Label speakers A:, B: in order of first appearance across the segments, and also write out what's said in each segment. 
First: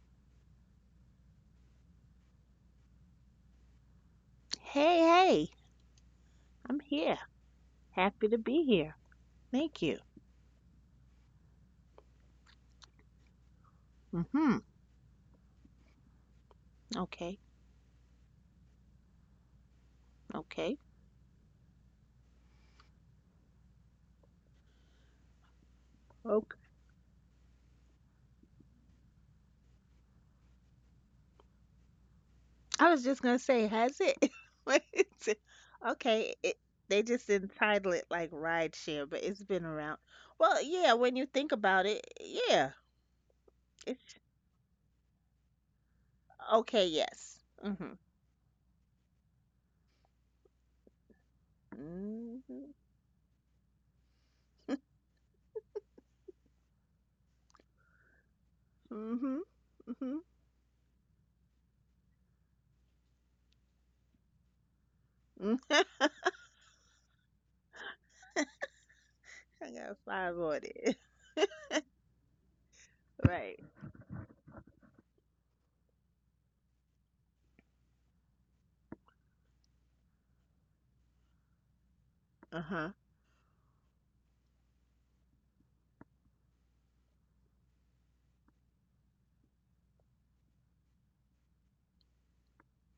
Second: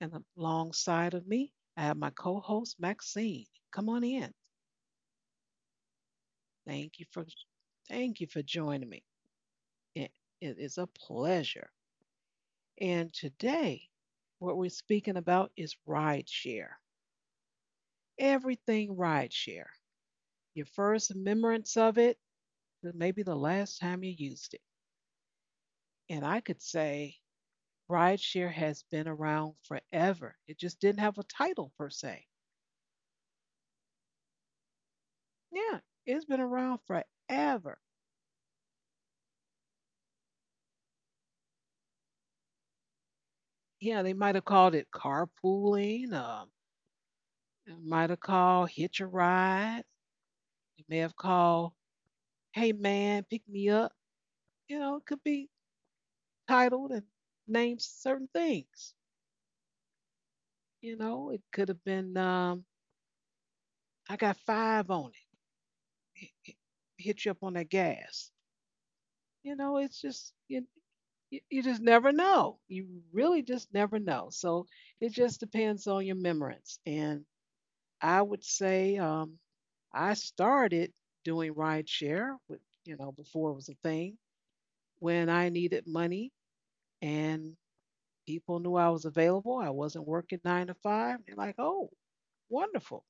A: and alongside of me, I have my co-host Maxine. Come on in.
B: Hey, hey, I'm
A: Thank you
B: here.
A: for Thank you
B: Happy to
A: for
B: be
A: joining
B: here.
A: me.
B: Thank you.
A: It, it is a pleasure. And today, what
B: Mm-hmm.
A: we're speaking about is rideshare.
B: Okay,
A: Everything rideshare. Your
B: okay.
A: first remembrance of it, or maybe the last time you used it. And I
B: Okay.
A: could say rideshare has been around forever. It just didn't have a title per se.
B: I was just gonna say, has it? What is it?
A: Yeah, it's
B: Okay,
A: been around
B: they just
A: forever.
B: entitled it like rideshare, but it's been around. Well, yeah, when you think about it, yeah.
A: Yeah, they
B: It's
A: might have called it carpooling.
B: okay, yes.
A: It
B: Mm-hmm.
A: might have called hitch a ride. It may have called, hey
B: Mm-hmm.
A: man, pick me up. You know, it could be titled and named certain things.
B: Mm-hmm. Mm-hmm.
A: It could have been, I got five on it.
B: Mm.
A: H- h- Hit you up on that gas. You know,
B: I
A: it's
B: got
A: just,
B: five on it.
A: you just never know. You really
B: Right.
A: just never know. So it just depends on your memorance. And I would say I started doing rideshare with
B: Uh-huh.
A: before it was a thing when I needed money and people knew I was available. I wasn't working 9 to 5. They're like, oh, wonderful.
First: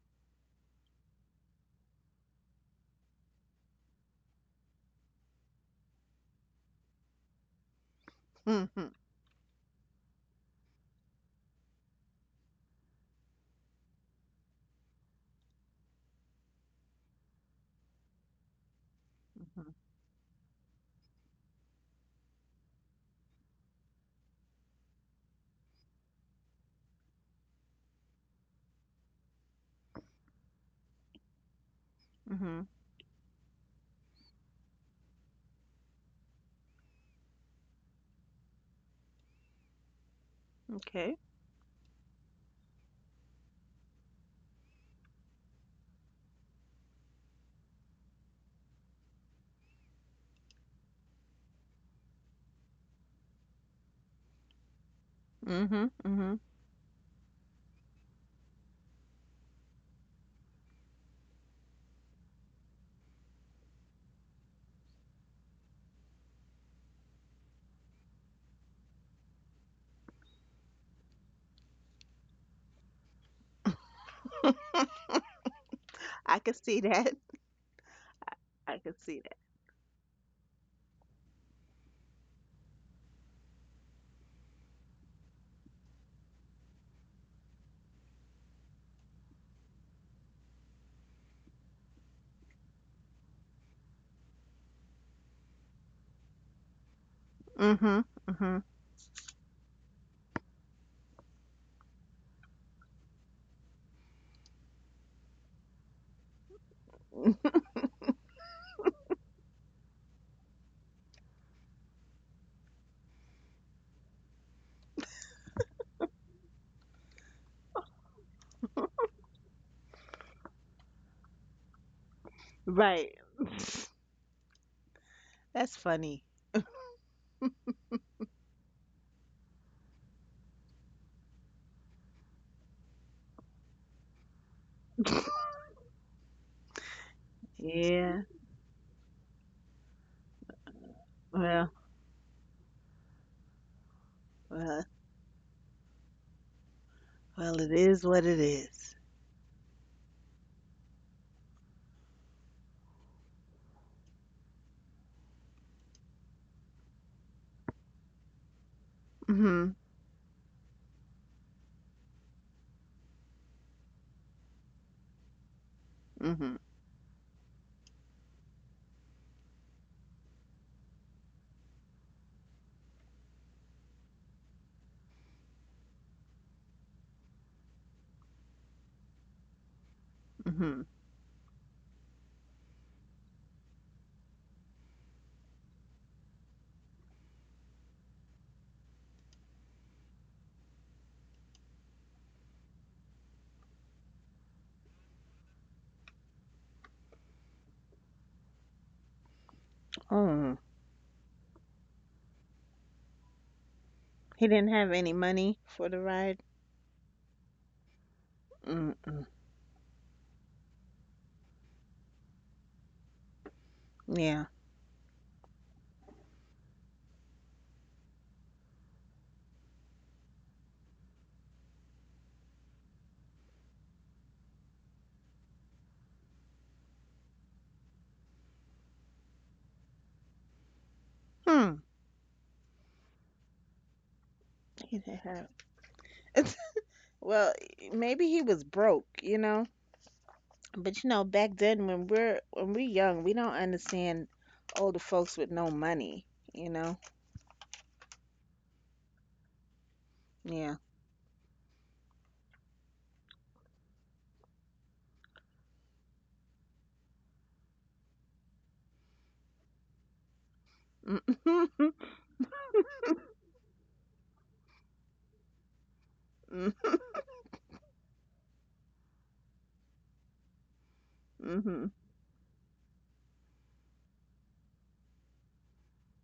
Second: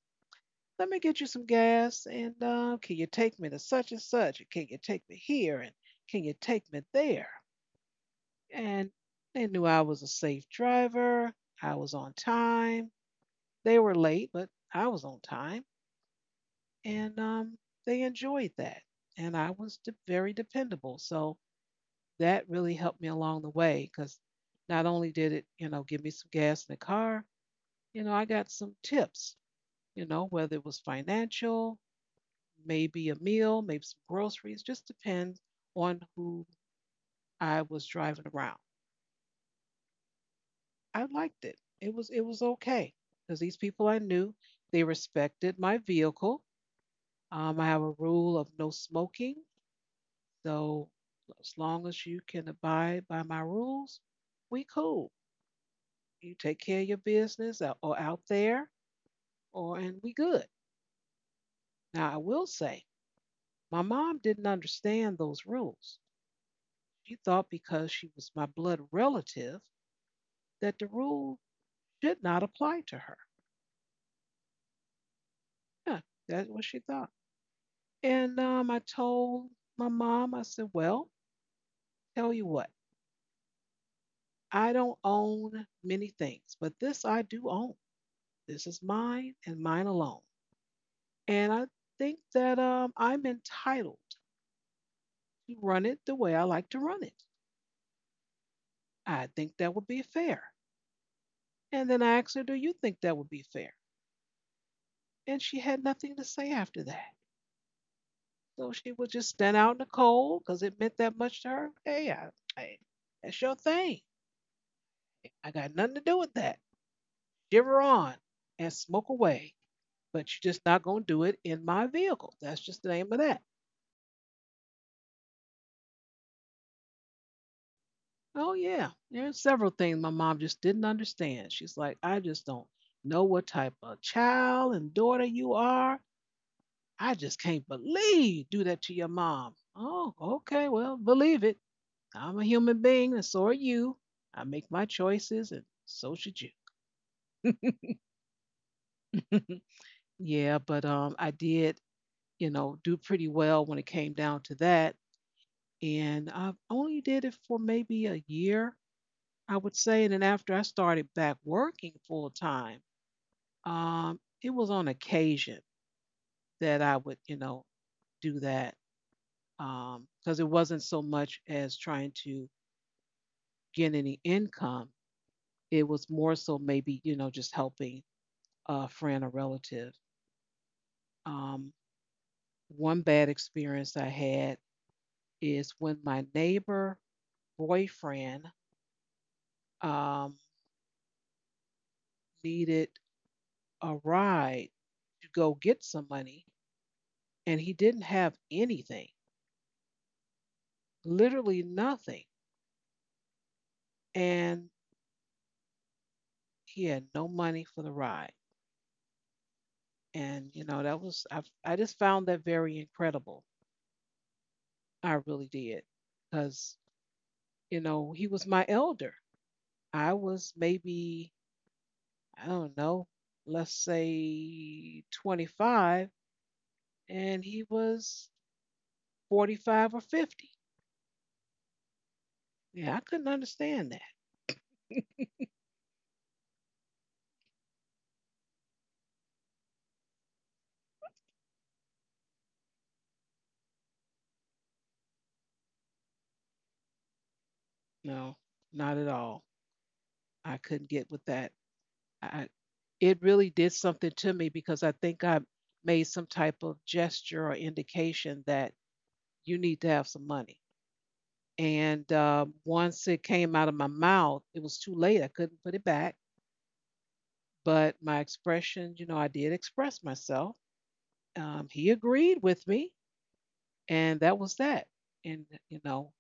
A: Let me get you some gas and can you take me to such and such? And can you take me here? And can you take me there?
B: Mm-hmm.
A: And they knew I was a safe driver. I was on time. They were late, but I was on time. And They enjoyed that. And I
B: Mm-hmm.
A: was very dependable, so that really helped me along the way because not only did it give me some gas in the car, I got some tips, you know, whether it was financial,
B: Mm-hmm.
A: maybe a meal, maybe some groceries, just depends on who I was driving around. I
B: Okay.
A: liked it. It was okay because these people I knew, they respected my vehicle. I have a rule of no smoking. So as long as you can abide by my rules, we cool.
B: Mm-hmm. Mm-hmm.
A: You take care of your business or out there, or and we good. Now I will say, my mom didn't understand those rules. She thought because she was my blood relative that the rule should not apply to her. Yeah,
B: I
A: that's
B: can
A: what she
B: see
A: thought.
B: that.
A: And I
B: I can see
A: told my mom, I said, well, tell you what, I don't own many things, but this I do own. This is mine and mine alone. And I think that I'm entitled to run it the way I like to run it.
B: that. Mm-hmm.
A: I think that would be fair. And then I asked her, do you think that would be fair? And she had nothing to say after that.
B: that.
A: So she would just stand out in the cold because it meant that much to her. Hey, I, that's your thing. I got nothing to do with that. Shiver on and smoke away. But you're just not going to do it in my vehicle. That's just the name of
B: Right.
A: that.
B: That's funny.
A: Oh yeah, there's several things my mom just didn't understand. She's like, I just don't know what type of child and daughter you are. I just can't
B: Yeah.
A: believe you do that to your mom. Oh, okay, well, believe it.
B: Well,
A: I'm a human being, and so are you. I make my
B: well,
A: choices, and so should you.
B: well, it is what it is.
A: Yeah, but I did, you know, do pretty well when it came down to that, and I only did it for maybe a year, I
B: Mm-hmm.
A: would say, and then after I started back working full time. It was on occasion
B: Mm-hmm.
A: that I would, you know, do that because it wasn't so much as trying to get any income. It was more so maybe, you know, just helping a friend or relative.
B: Mm-hmm.
A: Um, One bad experience I had is when my neighbor boyfriend um, needed a ride to go get some money, and he didn't have anything,
B: Oh.
A: literally nothing.
B: He
A: And
B: didn't have any money for the ride.
A: he had no money for the ride.
B: Mm-mm.
A: And, you know, that was, I just found that very incredible.
B: Yeah.
A: I really did. Because, you know, he was my elder. I was maybe, I don't know, let's say 25, and he was 45 or 50.
B: Hmm.
A: Yeah, I couldn't understand that.
B: He didn't have. Well, maybe he was broke, you know. But you know, back then when we're young, we don't understand older folks with no money, you know.
A: No, not at all. I
B: Yeah.
A: couldn't get with that. I, it really did something to me because I think I made some type of gesture or indication that you need to have some money. And once it came out of my mouth, it was too late. I couldn't put it back.
B: mm
A: But my expression, you know, I did express myself.
B: Mhm.
A: He agreed with me, and that was that. And, you know,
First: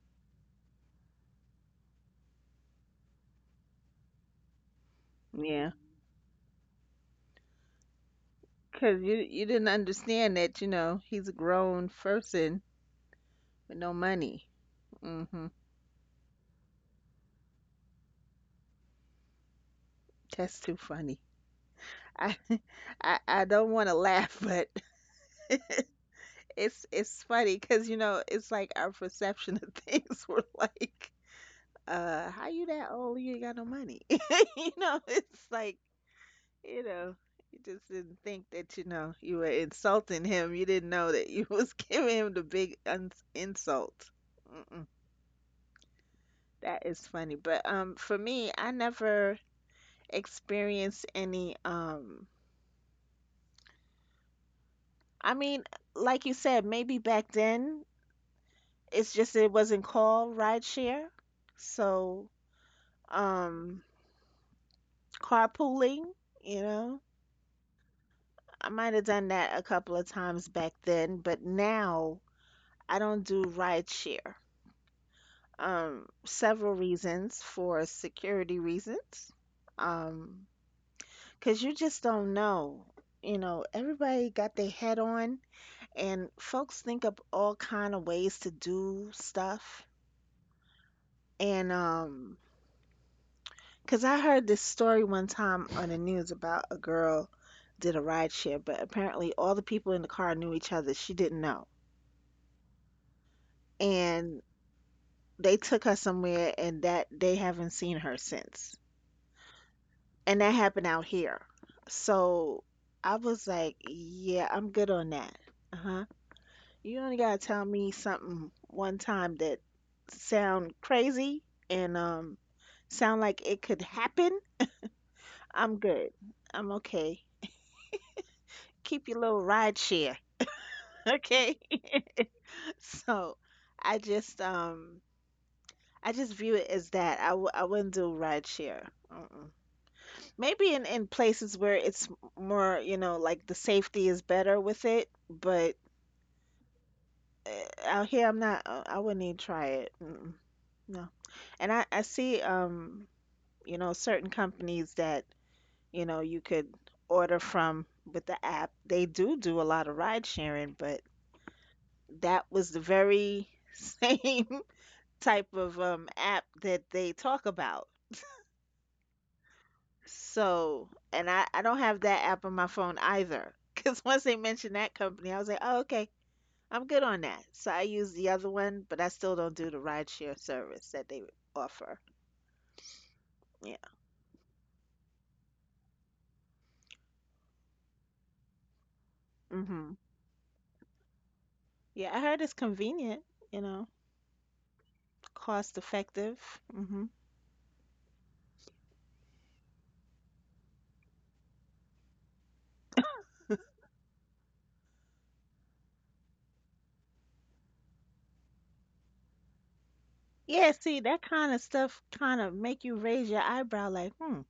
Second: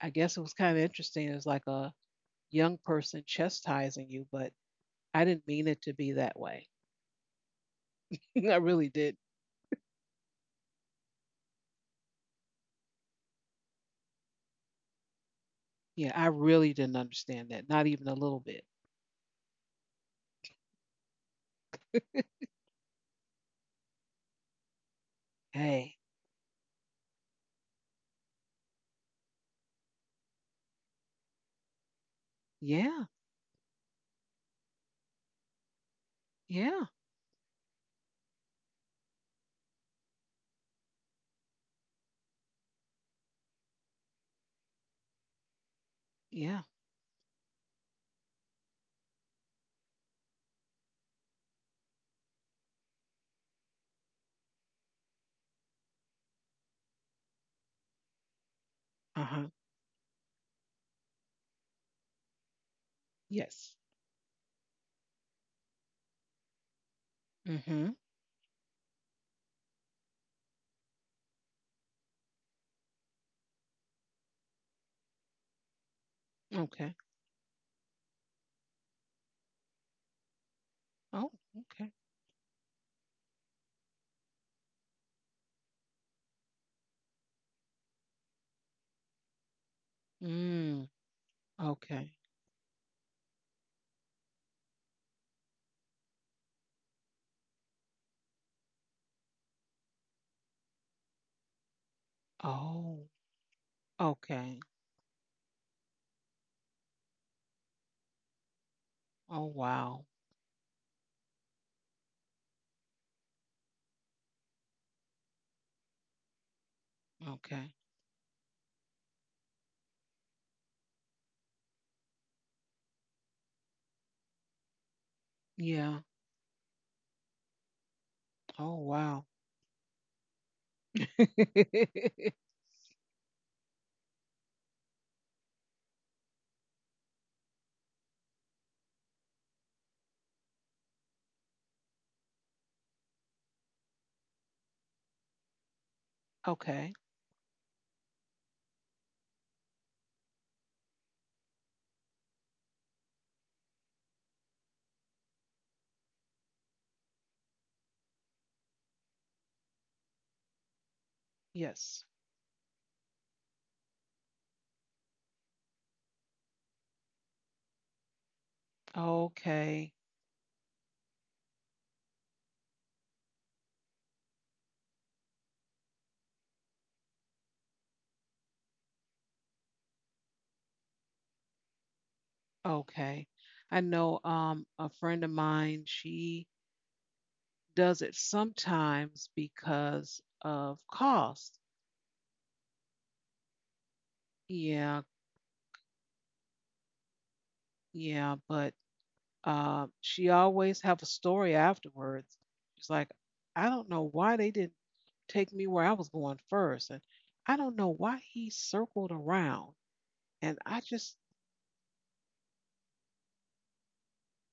A: I guess it was kind of interesting. It was like a young person chastising you, but I didn't mean
B: Yeah,
A: it to be that way. I really
B: cause you
A: did.
B: you didn't understand that, you know, he's a grown person with no money. Mm Mhm.
A: Yeah, I really didn't understand that, not even a little bit.
B: That's too funny. I I don't want to laugh, but
A: Hey,
B: it's funny cause you know, it's like our perception of things were like, how you that
A: yeah,
B: old? You ain't got no money. You know, it's like. You
A: yeah,
B: know, you just didn't think that, you know, you were insulting him. You didn't know that you was giving him the big un insult. Mm-mm.
A: yeah.
B: That is funny. But for me, I never experienced any I mean, like you said, maybe back then it's
A: Uh
B: just it
A: huh.
B: wasn't called rideshare. So,
A: Yes.
B: um, carpooling, you know,
A: Mm hmm.
B: I might have done that a couple of times back then, but now I don't do rideshare. Several
A: Okay.
B: reasons, for security reasons. um,
A: Oh,
B: because you
A: okay.
B: just don't know. You know, everybody got their head on, and folks think up all kind of ways to do stuff.
A: Mm,
B: And
A: okay.
B: because I heard this story one time on the news about a girl did a ride share, but apparently all the people in the car knew each other. She didn't know,
A: Oh,
B: and
A: okay.
B: they took her somewhere, and that they haven't seen her since.
A: Oh, wow.
B: And that happened out here. So I was like, yeah, I'm good on that. Uh-huh. You only gotta tell
A: Okay.
B: me something one time that sound crazy and sound like it could happen. I'm
A: Yeah.
B: good. I'm okay.
A: Oh,
B: Keep your
A: wow.
B: little ride share. Okay. So I just um I just view it as that. I wouldn't do ride share. Mm-mm. Maybe in places where it's more, you know, like the safety is better with it, but
A: Okay.
B: uh, out here I'm not I wouldn't even try it. Mm-mm. No. And I see you know, certain companies that, you know, you could order from with the app, they do do a lot of ride sharing, but
A: Yes.
B: that was the very same type of app that they talk about.
A: Okay.
B: So, and I don't have that app on my phone either because once they mentioned that company I was like, oh, okay, I'm good on that. So I use the other one, but I still don't do the rideshare service that they offer.
A: Okay.
B: Yeah.
A: I know a friend of mine, she does it sometimes
B: Mhm.
A: because of cost.
B: Yeah, I heard it's convenient, you know,
A: Yeah,
B: cost effective. Mhm.
A: yeah, but she always have a story afterwards. She's like, I don't know why they didn't take me where I was going first, and I don't know why he circled around. And
B: Yeah,
A: I
B: see,
A: just
B: that kind of stuff kind of make you raise your eyebrow like, "Hmm,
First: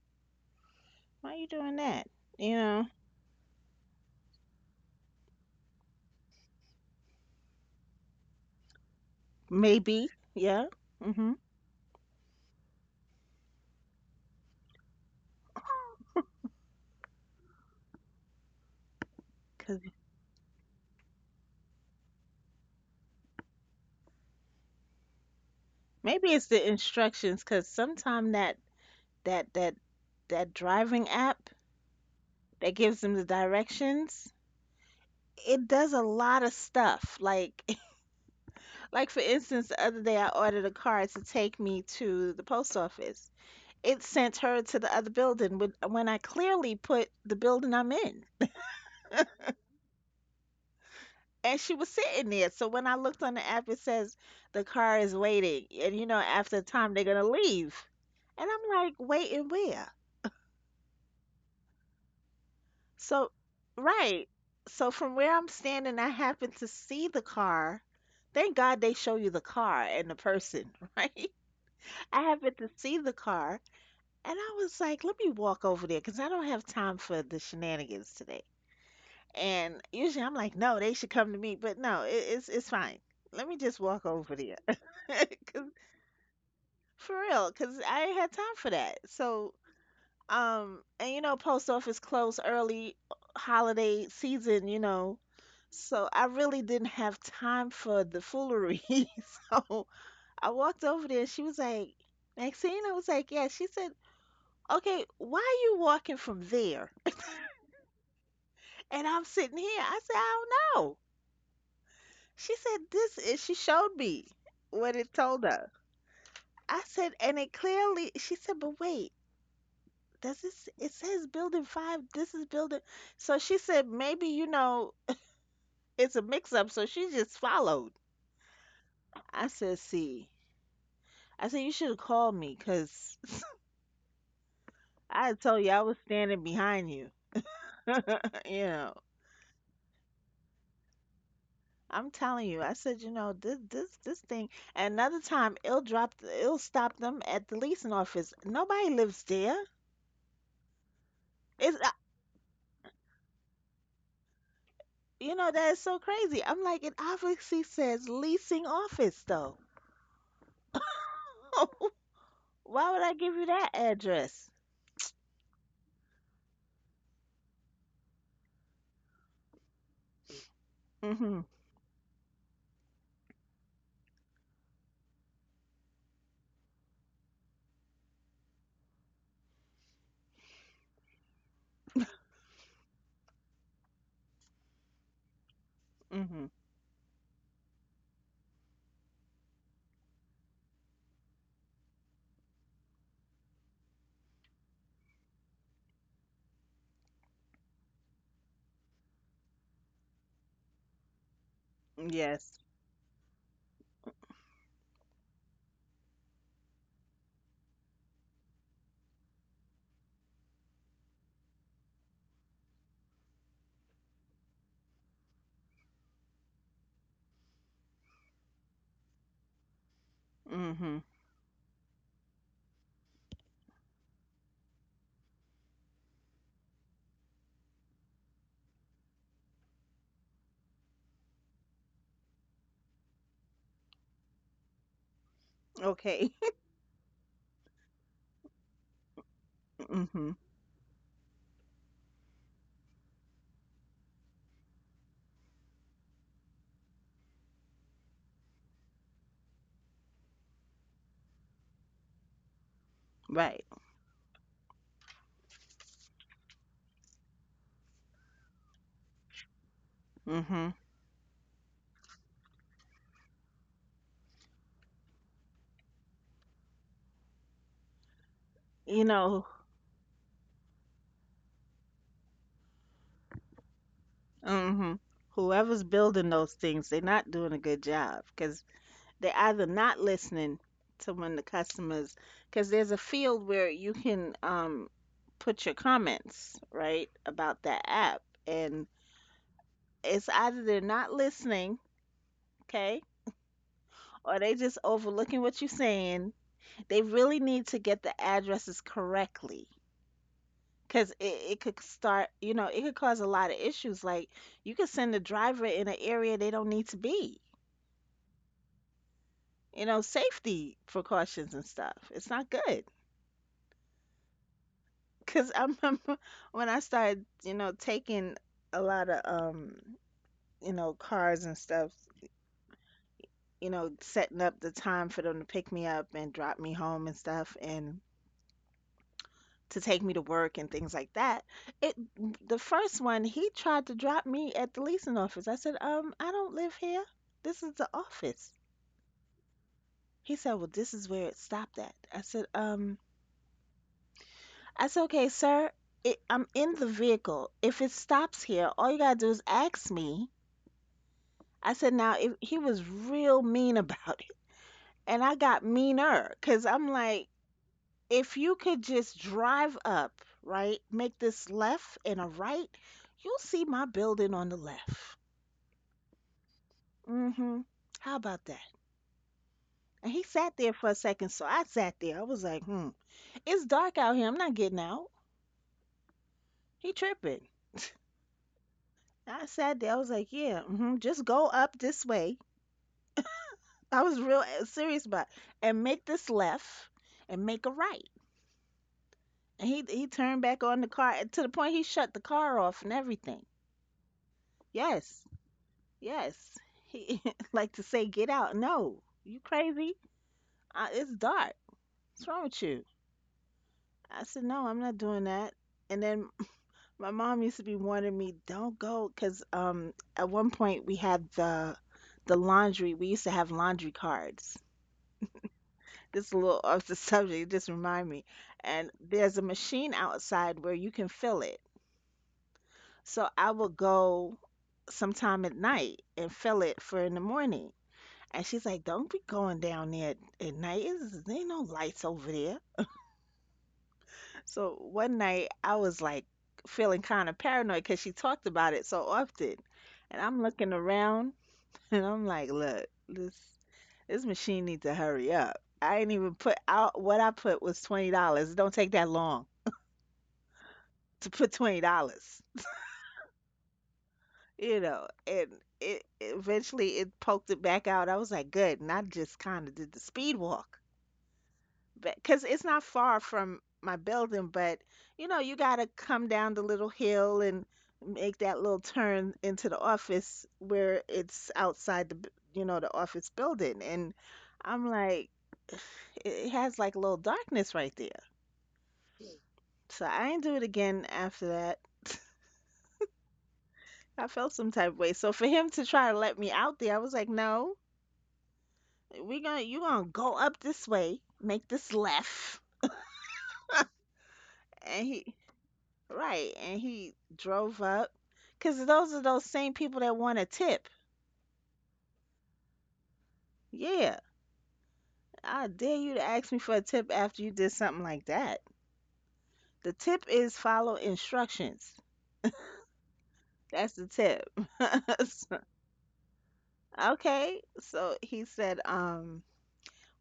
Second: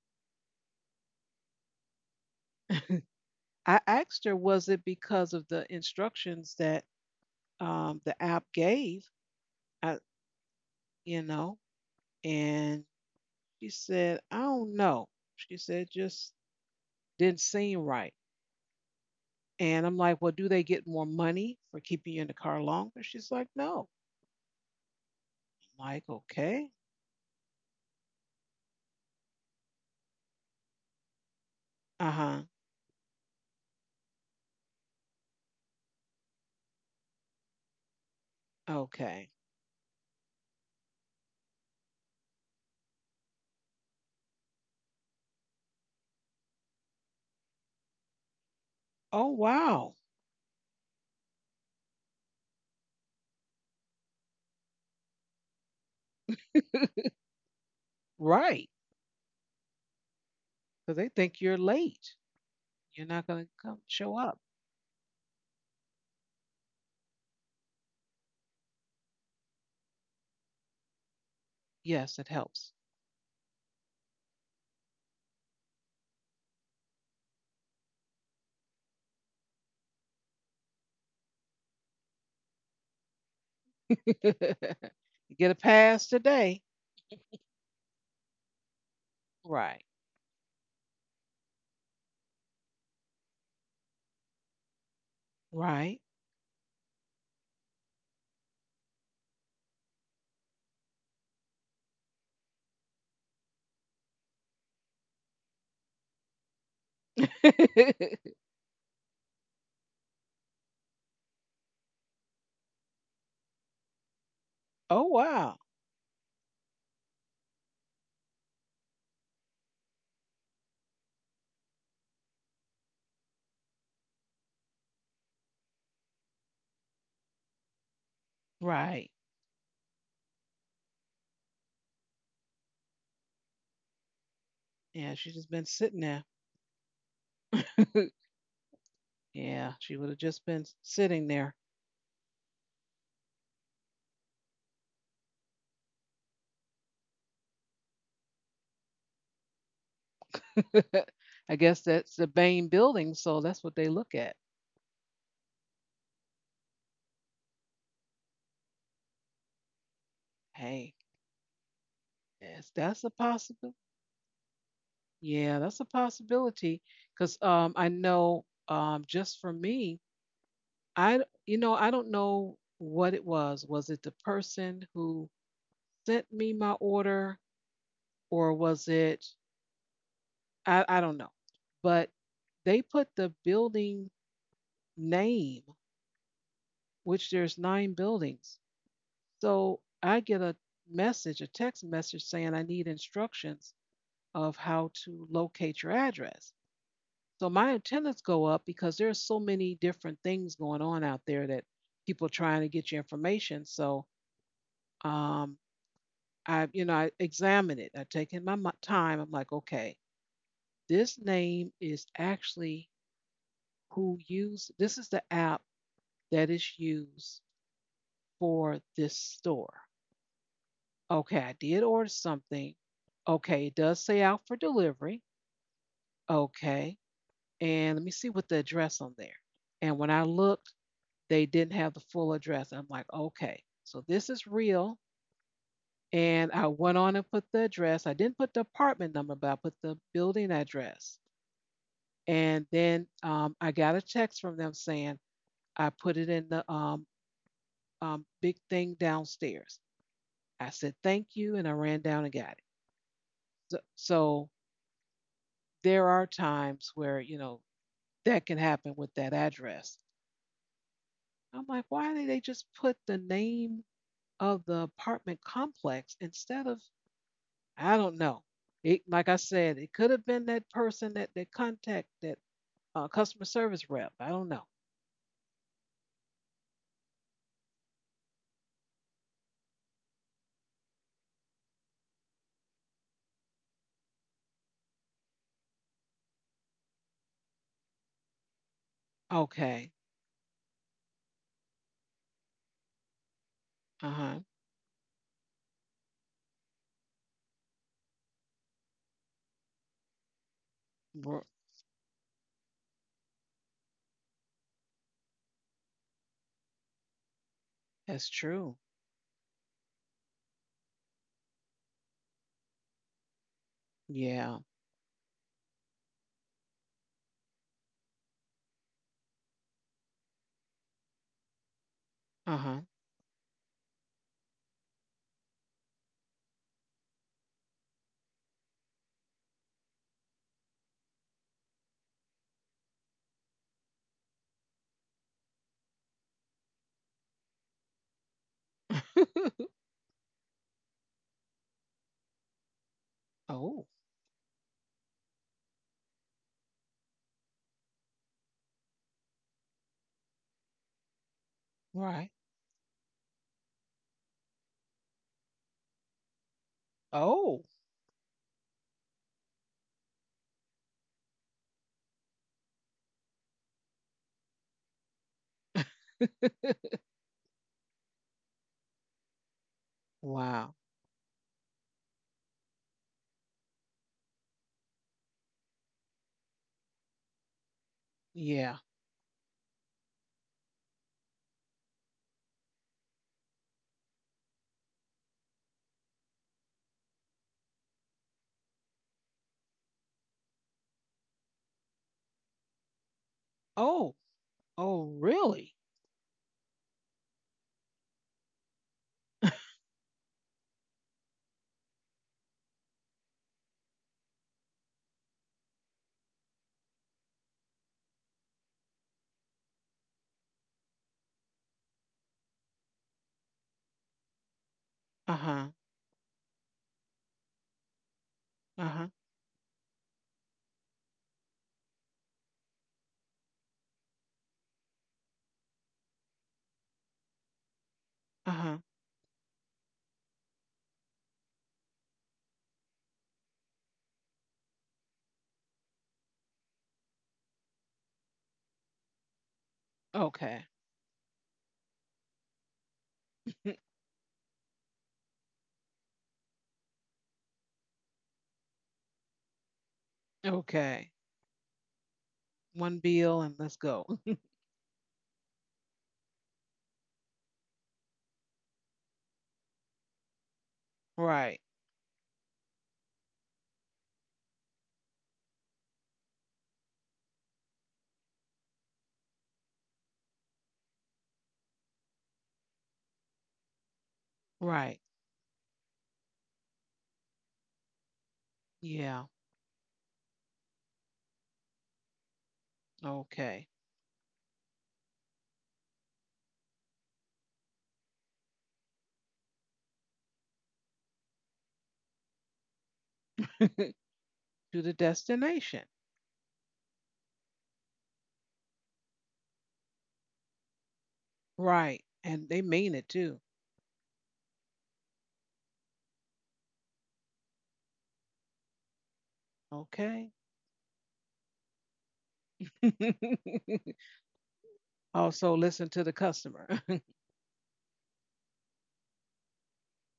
B: why are you doing that?" You know,
A: I asked her, was it because of the instructions that the app gave? I,
B: maybe. Yeah.
A: you
B: Mhm.
A: know, and she said, I don't know. She said,
B: Cause
A: just didn't seem right. And I'm like, well, do they get more money for keeping you in the car longer? She's like, no. I'm like,
B: maybe it's the
A: okay.
B: instructions. Cause sometime that that that that driving app
A: Uh huh.
B: that gives them the directions, it does a lot of stuff. Like for
A: Okay.
B: instance, the other day I ordered a car to take me to the post office. It sent her to the other building when I clearly put the building I'm in.
A: Oh, wow.
B: And she was sitting there. So when I looked on the app, it says the car is waiting. And you know, after a time they're gonna leave. And
A: Right.
B: I'm like, waiting where?
A: Because they think you're late. You're
B: So
A: not going to come show
B: right.
A: up.
B: So from where I'm standing, I happened to see the car. Thank God they show you the car and the person, right? I
A: Yes, it
B: happened to
A: helps.
B: see the car, and I was like, let me walk over there because I don't have time for the shenanigans today. And usually I'm like, no, they should come to me, but no, it's fine. Let me just walk over
A: You
B: there,
A: get a
B: 'Cause-
A: pass today.
B: for real, because I ain't had time for that. So,
A: Right.
B: and you know, post office closed early holiday season, you know, so
A: Right.
B: I really didn't have time for the foolery. So I walked over there. She was like, Maxine, I was like, yeah. She said, okay, why are you walking from there? And I'm sitting here. I said, I don't know. She said, this is, she showed me what
A: Oh,
B: it told
A: wow.
B: her. I said, and it clearly, she said, but wait, does this, it says building 5, this is building. So she said, maybe, you know, it's a mix up. So she just followed.
A: Right.
B: I said, see, I said, you should have called me because
A: Yeah,
B: I
A: she
B: had
A: just
B: told
A: been
B: you I was
A: sitting there.
B: standing behind you, you know.
A: Yeah, she would have just been sitting there.
B: I'm telling you, I said, you know, this thing. Another time, it'll stop them at the leasing office. Nobody lives there.
A: I
B: It's, uh,
A: guess that's the Bain building, so that's what they look at.
B: you know, that is so crazy. I'm like, it obviously says leasing office though.
A: Hey, yes,
B: Why would
A: that's
B: I
A: a
B: give you that
A: possibility.
B: address?
A: Yeah, that's a possibility. Because I know, just for me,
B: Mm-hmm.
A: you know, I don't know what it was. Was it the person who sent me my order, or was it I don't know. But they put the building name,
B: Mm-hmm.
A: which there's 9 buildings. So I get a message, a text message saying I need instructions of how to locate your address. So my attendance go up because there's so many different things going on out there that people
B: Yes.
A: trying to get your information. So um, I, you know, I examine it. I take in my time. I'm like, okay, this name is actually who used. This is the app that is used for this store.
B: Mm-hmm.
A: Okay, I did order something. Okay, it does say out for delivery. Okay, and let me see what the address on there. And when I look, they didn't have the full address. I'm like, okay, so this is real.
B: Okay.
A: And I went on and put the address. I didn't put the apartment number, but I put the
B: Mm-hmm.
A: building address. And then I got a text from them saying, I put it in the big thing downstairs. I said, thank you. And I ran down and got it.
B: Right.
A: So, there are times where, you know, that can happen with that address.
B: Mm-hmm.
A: I'm like, why did they just put the name of the apartment complex instead of I don't know.
B: You
A: It, like I
B: know,
A: said, it could have been that person that contact that customer service rep. I don't know.
B: mm-hmm. Whoever's building those things, they're not doing a good job because they're either not listening to when the customers, because there's a field where you can put your comments right about that app, and
A: Okay.
B: it's either they're not listening, okay,
A: Uh
B: or
A: huh.
B: they just overlooking what you're saying. They really need to get the addresses correctly because
A: Bro-
B: it could start, you know, it could cause a lot of issues, like you could send a driver in an area they don't need to be,
A: That's true.
B: you know, safety precautions and stuff, it's not good.
A: Yeah.
B: Cause I remember when I started, you know, taking a lot of you know, cars and stuff,
A: Uh huh.
B: you know, setting up the time for them to pick me up and drop me home and stuff and to take me to work and things like that. It the first one, he tried to drop me at the leasing office. I said, I don't live here. This is the office." He said, "Well, this is where it stopped at."
A: Oh,
B: I said, "Okay, sir, I'm in the vehicle. If it stops here, all you gotta do is ask me. I said, now
A: right.
B: if he was real mean about it, and I got meaner, because I'm like,
A: Oh,
B: if you could just drive up, right, make this left and a right, you'll see my building on the left. Mm-hmm. How about that? And he sat there
A: wow.
B: for a second, so I sat there. I was like, hmm, it's dark out here. I'm not getting out. He tripping.
A: Yeah.
B: I sat there. I was like, yeah, mm-hmm. Just go up this way. I was real serious about it. And make this left and make a right. And he turned back on the car to the point he shut the car off and everything.
A: Oh, oh,
B: Yes,
A: really?
B: yes. He like to say, "Get out!" No, you crazy? It's dark. What's wrong with you? I said, "No, I'm not doing that." And then my mom used to be warning me, "Don't go," because at one point we had the laundry. We used to have laundry cards.
A: Uh huh.
B: This is a little off the subject. It just remind me.
A: Uh
B: And
A: huh.
B: there's a machine outside where you can fill it. So I would go sometime at night and fill it for in the morning. And
A: Uh
B: she's
A: huh.
B: like, Don't be going down there at night. It's, there ain't no lights over there. So one night I was like feeling kind of paranoid because she talked about it so often. And I'm
A: Okay.
B: looking around and I'm like, Look, this machine needs to hurry up. I ain't even put out what I put was $20. It don't take that long
A: Okay.
B: to put $20.
A: One bill and let's go.
B: You know, and it eventually it poked it back out. I was like, good. And I just kind of did the speed walk
A: Right.
B: because it's not far from my building, but you know, you got to come down the little hill and make that little turn into the office where it's outside the, you know, the office building. And I'm
A: Right.
B: like, it has like a little darkness right there.
A: Yeah.
B: So I didn't do it again after that.
A: Okay.
B: I felt some type of way. So for him to try to let me out there, I was like, no, we gonna you gonna go up this way, make this left,
A: To the
B: and he
A: destination.
B: right, and he drove up, cause those are those same people that want a tip.
A: Right. And they mean it too.
B: Yeah, I dare you to ask me for a tip after you did something like that. The tip
A: Okay.
B: is follow instructions. That's the tip.
A: Also
B: So-
A: listen to the customer.
B: okay, so he said,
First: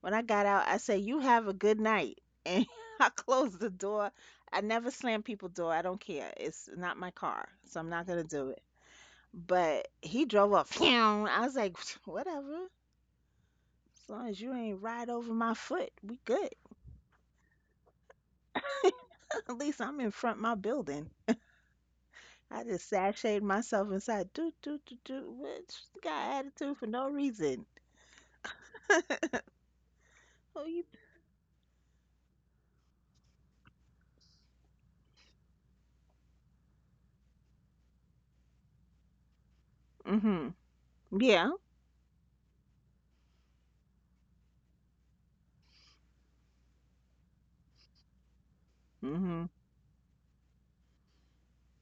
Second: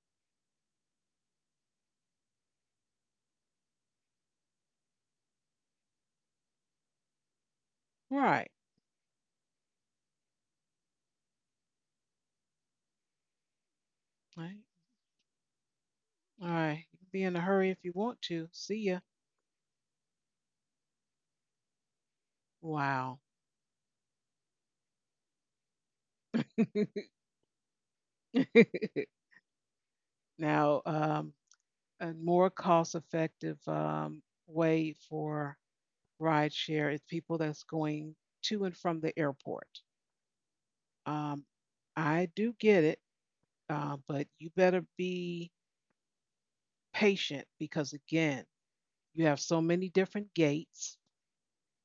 B: when I got out, I said, "You have a good night," and I closed the door. I never slam people door. I don't care. It's not my car, so I'm not gonna
A: Right.
B: do. But he drove up. Phew. I was like, whatever. As long as you
A: Right.
B: ain't ride over my foot, we good.
A: All right. You can be in a hurry if you want to. See ya.
B: At least I'm in front of my building. I just
A: Wow.
B: sashayed myself inside. Do do do do. Which got attitude for no reason. Oh,
A: Now,
B: you.
A: a more cost effective way for rideshare is people that's going to and from the airport.
B: Mhm.
A: Um,
B: Yeah.
A: I do get it, but you better be patient because, again, you have
B: Mhm.
A: so many different gates.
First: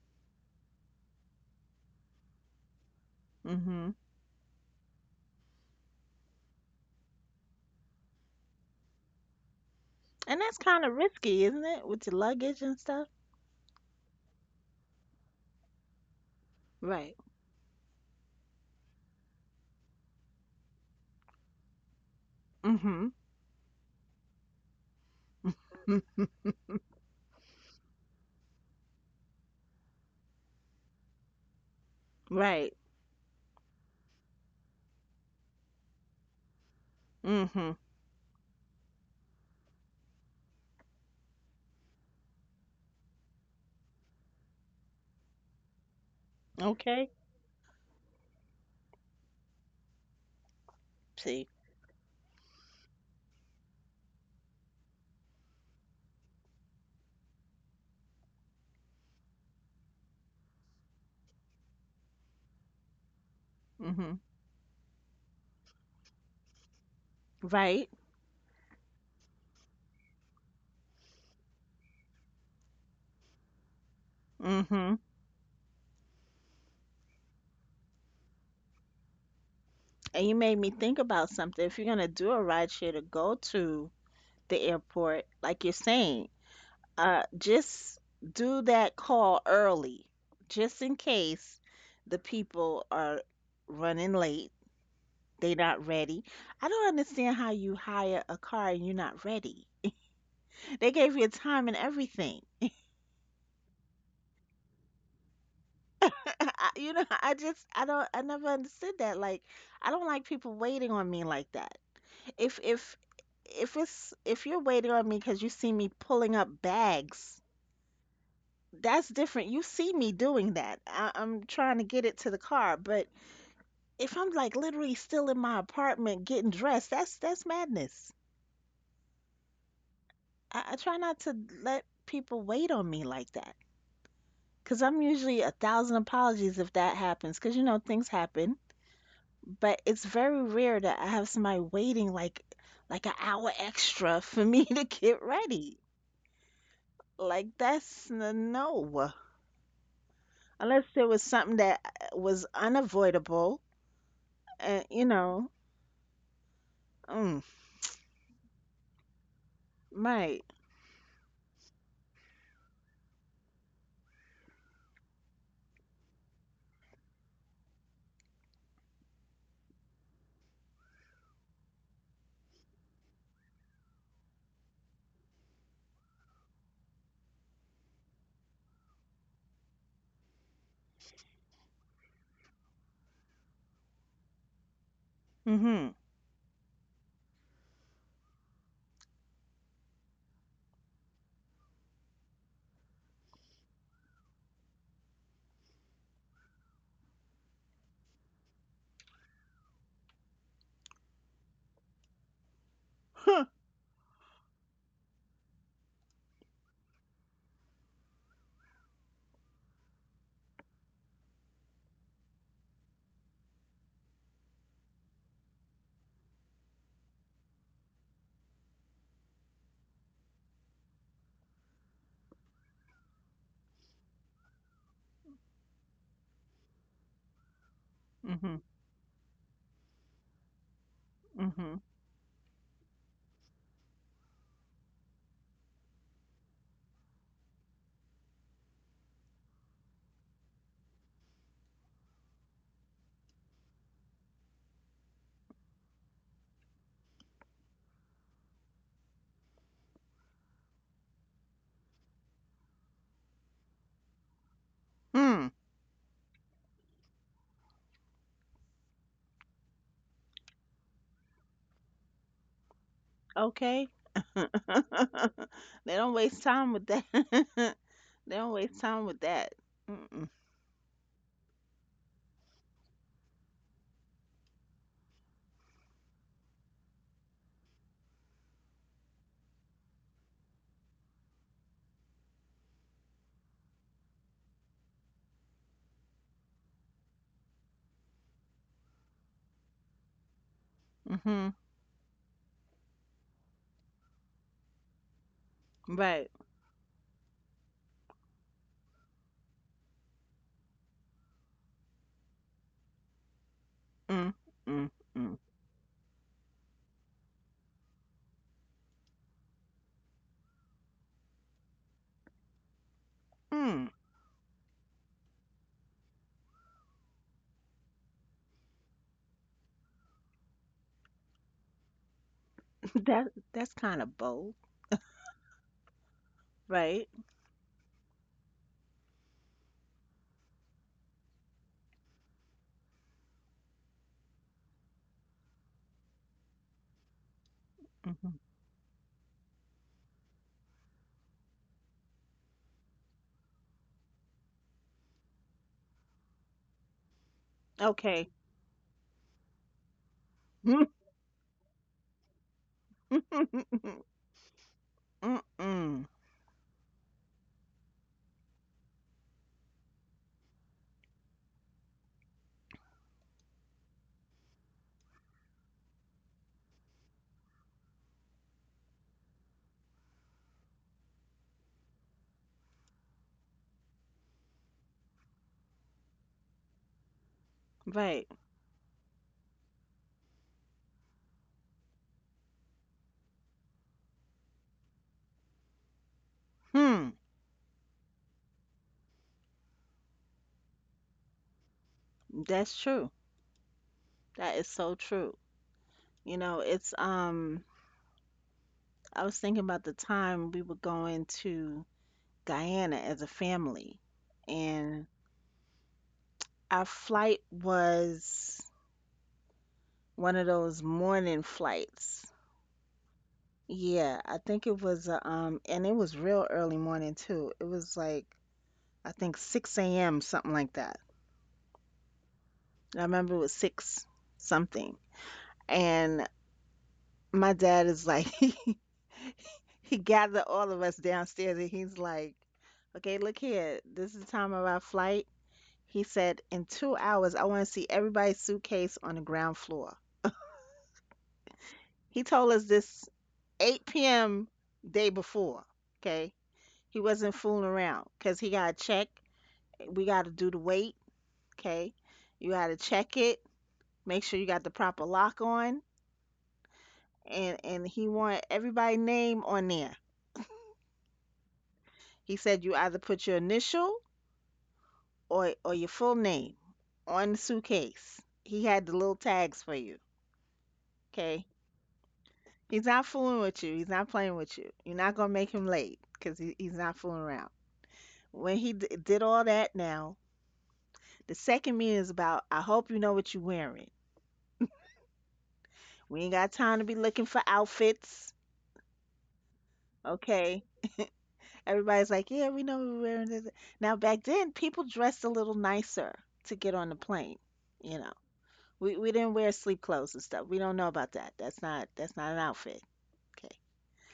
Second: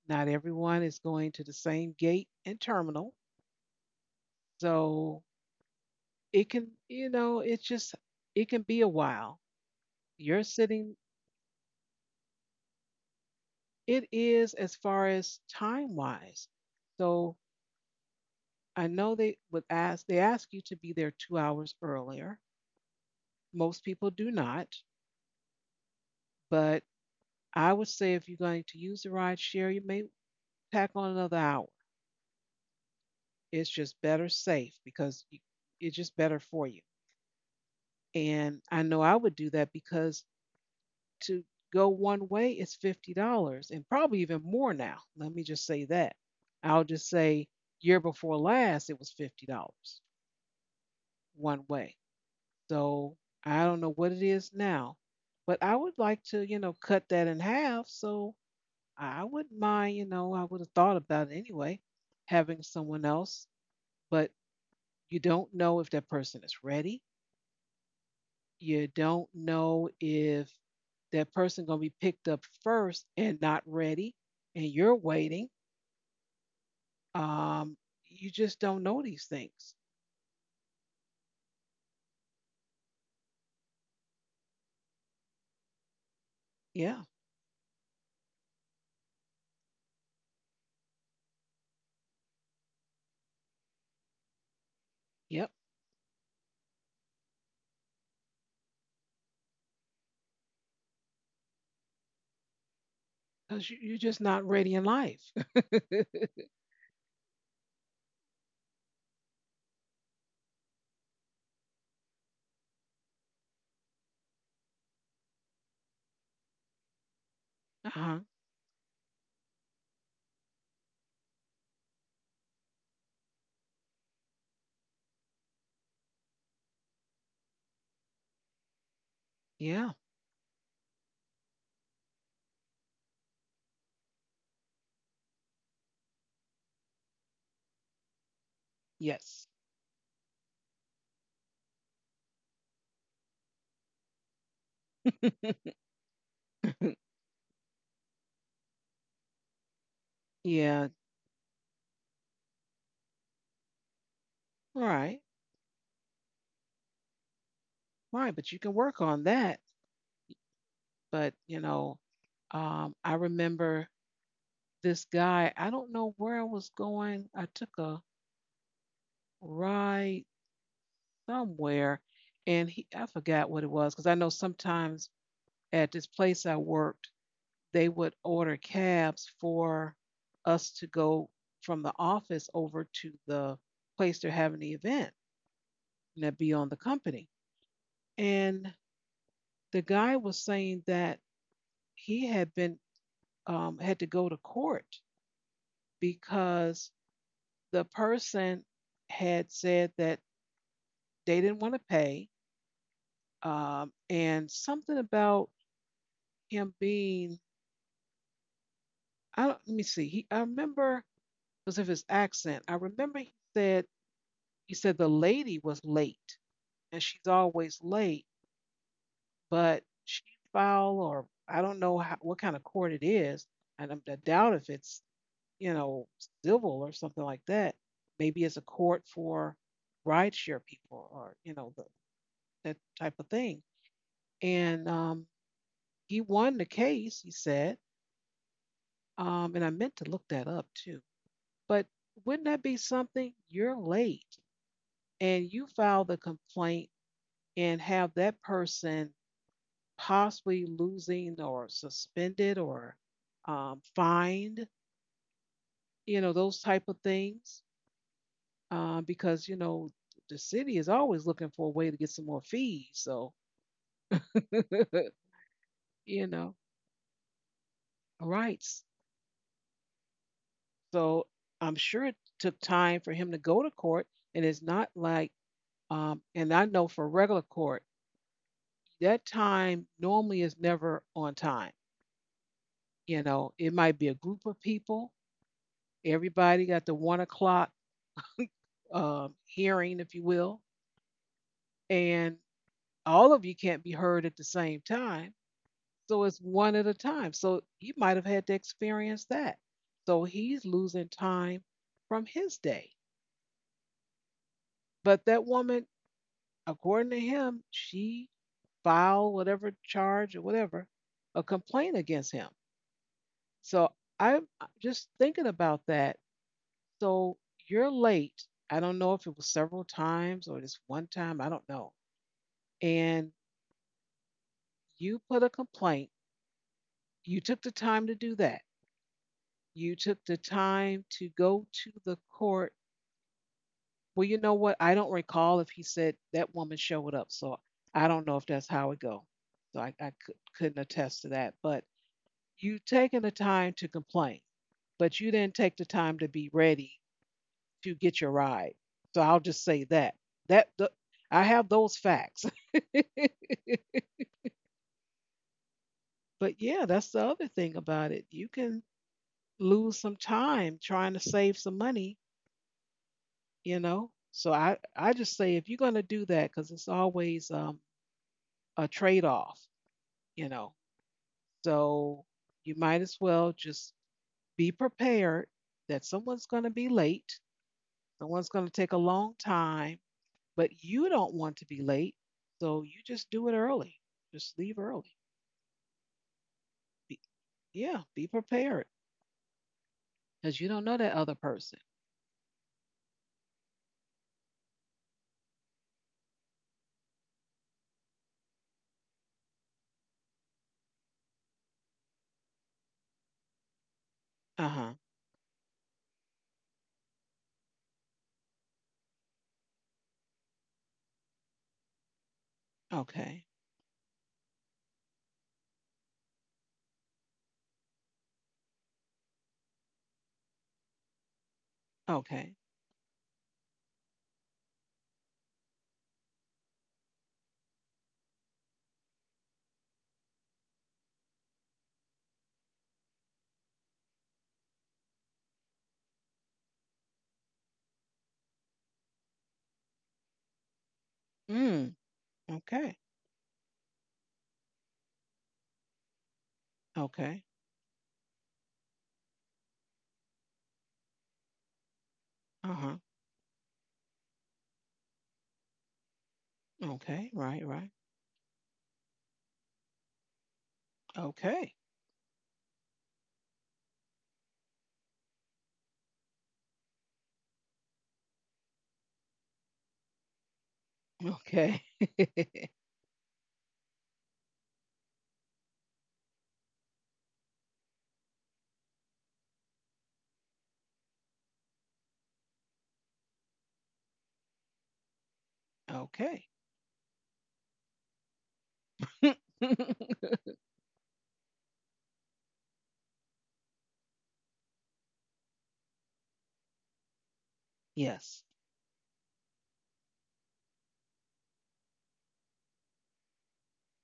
A: Not everyone is going to the same gate and terminal.
B: Mhm.
A: So it can, you know, it's just, it can be a while.
B: And
A: You're
B: that's kind of
A: sitting,
B: risky, isn't it, with your luggage and stuff?
A: it is as far as time wise.
B: Right.
A: So I know they would ask, they ask you to be there 2 hours earlier.
B: Mhm.
A: Most people do not, but I would say if you're going to use the ride share, you may tack on another hour.
B: Right.
A: It's just better safe because it's just better for you.
B: Mhm.
A: And I know I would do that because to go one way is $50 and probably even more now. Let me just say that. I'll just
B: Okay.
A: say year before last, it was $50
B: See.
A: one way. So I don't know what it is now, but I would like to, cut that in half. So I wouldn't mind, I would have thought about it anyway, having someone else,
B: Mhm.
A: but you don't know if that person is ready.
B: Right.
A: You don't know if that person going to be picked up first and not ready, and you're
B: Mm-hmm.
A: waiting. Um, you just don't know these things.
B: And you made me think about something. If you're gonna do a ride share to go to the airport, like you're saying,
A: Yeah.
B: just do that call early, just in case the people are running late. They
A: Yep.
B: not ready. I don't understand how you hire a car and you're not ready. They gave you a time and everything.
A: Because you're just not ready in life. Uh
B: I just I don't I never understood that. Like, I don't like people waiting on me like that. If if if you're waiting on me because you see me pulling up bags,
A: huh.
B: that's different. You see me doing that. I'm trying to get it to the car, but if I'm like literally still in my apartment getting dressed, that's madness.
A: Yeah.
B: I try not to let people wait on me like that because I'm usually a thousand apologies if that happens because you know things happen.
A: Yes.
B: But it's very rare that I have somebody waiting like an hour extra for me to get ready. Like that's no. Unless
A: Yeah.
B: there was something that was unavoidable, and you
A: Right.
B: know, mm,
A: Right. But you can work on that.
B: right.
A: But, I remember this guy. I don't know where I was going. I took a ride somewhere, and he I forgot what it was because I know sometimes at this place I worked, they would order cabs for us to go from the office over to the place they're having the event,
B: Mhm.
A: and that'd be on the company. And the guy was saying that he had been had to go to court because the person had said that they didn't want to pay,
B: Huh.
A: and something about him being I let me see. I remember because of his accent. I remember he said He said the lady was late, and she's always late, but she filed or I don't know how, what kind of court it is, I doubt if it's, you know, civil or something like that. Maybe it's
B: Mhm.
A: a court for rideshare people or you know
B: Mhm.
A: the, that type of thing. And he won the case. He said, and I meant to look that up too, but wouldn't that be something? You're late, and you file the complaint and have that person possibly losing or suspended or fined,
B: Hmm.
A: you know, those type of things, because you know the city is always looking for a way to get some more fees. So
B: Okay. They don't
A: you
B: waste
A: know,
B: time with that. They don't
A: rights.
B: waste time with that. Mm-mm.
A: So I'm sure it took time for him to go to court, and it's not like, and I know for regular court, that time normally is never on time. You know, it might be a group of people. Everybody got the 1 o'clock hearing, if you will,
B: Mhm.
A: and all of you can't be heard at the same time. So
B: Right.
A: it's one at a time. So you might have had to experience that. So he's losing time from his day.
B: Mm. Mm.
A: But
B: Mm.
A: that woman, according to him, she filed whatever charge or whatever, a complaint against him.
B: Mm.
A: So I'm just thinking about that. So you're late. I don't know if it was several times or just one time, I don't know.
B: That
A: And
B: that's kind of bold,
A: you put a complaint,
B: right?
A: you took the time to do that. You took the time to go to the court. Well, you know what? I don't recall if he said that woman showed up. So I don't know
B: Mhm.
A: if that's how it go. So I could, couldn't attest to that. But you taken the time to complain, but you didn't take the time to be ready to get your
B: Okay.
A: ride. So I'll just say that. That th- I have those facts.
B: Mm-mm.
A: But yeah, that's the other thing about it. You can lose some time trying to save some money, you know. So I just say if you're going to do that cuz it's always a trade-off, you know. So you might as well just be prepared that someone's going to be late,
B: Right.
A: someone's going to take a long time, but you don't want to be late, so you just do it early. Just leave early.
B: Hmm.
A: Be, yeah, be prepared because you don't know that other person.
B: That's true. That is so true. You know, it's I was thinking about the time we were going to Guyana as a family
A: Uh huh.
B: and our flight was one of those morning flights.
A: Okay.
B: Yeah, I think it was a, and it was real early morning too. It was like I think 6 a.m. something like that.
A: Okay.
B: I remember it was 6 something. And my dad is like he gathered all of us downstairs and he's like, okay, look here. This is the time of our flight. He said, in 2 hours, I want to see everybody's suitcase on the ground floor.
A: Mm.
B: He told us
A: Okay.
B: this 8 p.m. day before. Okay. He wasn't
A: Okay.
B: fooling around because he got to check. We got to do the weight. Okay. You got
A: Uh
B: to
A: huh.
B: check it. Make sure you got the proper lock on.
A: Okay. Right.
B: And
A: Right.
B: he wanted everybody name on there.
A: Okay.
B: He said, you either put your initial or your full name on the suitcase. He had the little tags for you. Okay.
A: Okay.
B: He's not fooling with you. He's not playing with you. You're not gonna make him late because he's not fooling around. When he did all that, now the second meeting is about. I hope you know what you're wearing. We ain't got
A: Okay.
B: time to be looking for outfits. Okay. Everybody's like, yeah, we know we're wearing this. Now back then, people dressed a little nicer to get on the plane. You know,
A: Yes.
B: we didn't wear sleep clothes and stuff. We don't know about that. That's not an outfit. Okay,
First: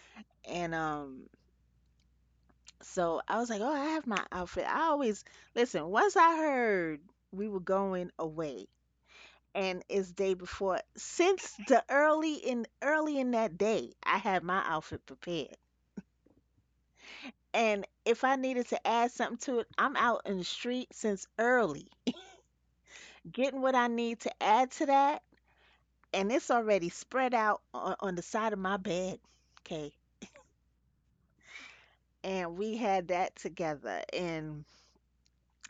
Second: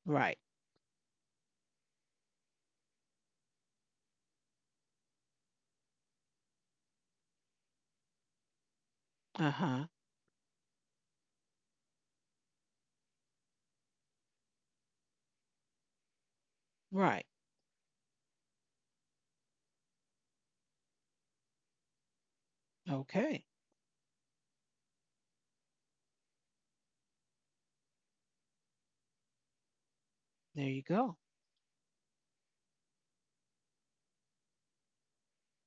A: Right.
B: and, so I was like, "Oh, I have my outfit." I always listen, once I heard we were going away
A: Uh
B: and
A: huh.
B: it's day before, since the early in that day, I had my outfit prepared.
A: Right.
B: And if I needed to add something to it, I'm out in the street since early,
A: Okay.
B: getting what I need to add to that, and it's already spread out on the side of my bed. Okay.
A: There you go.
B: And we had that together. And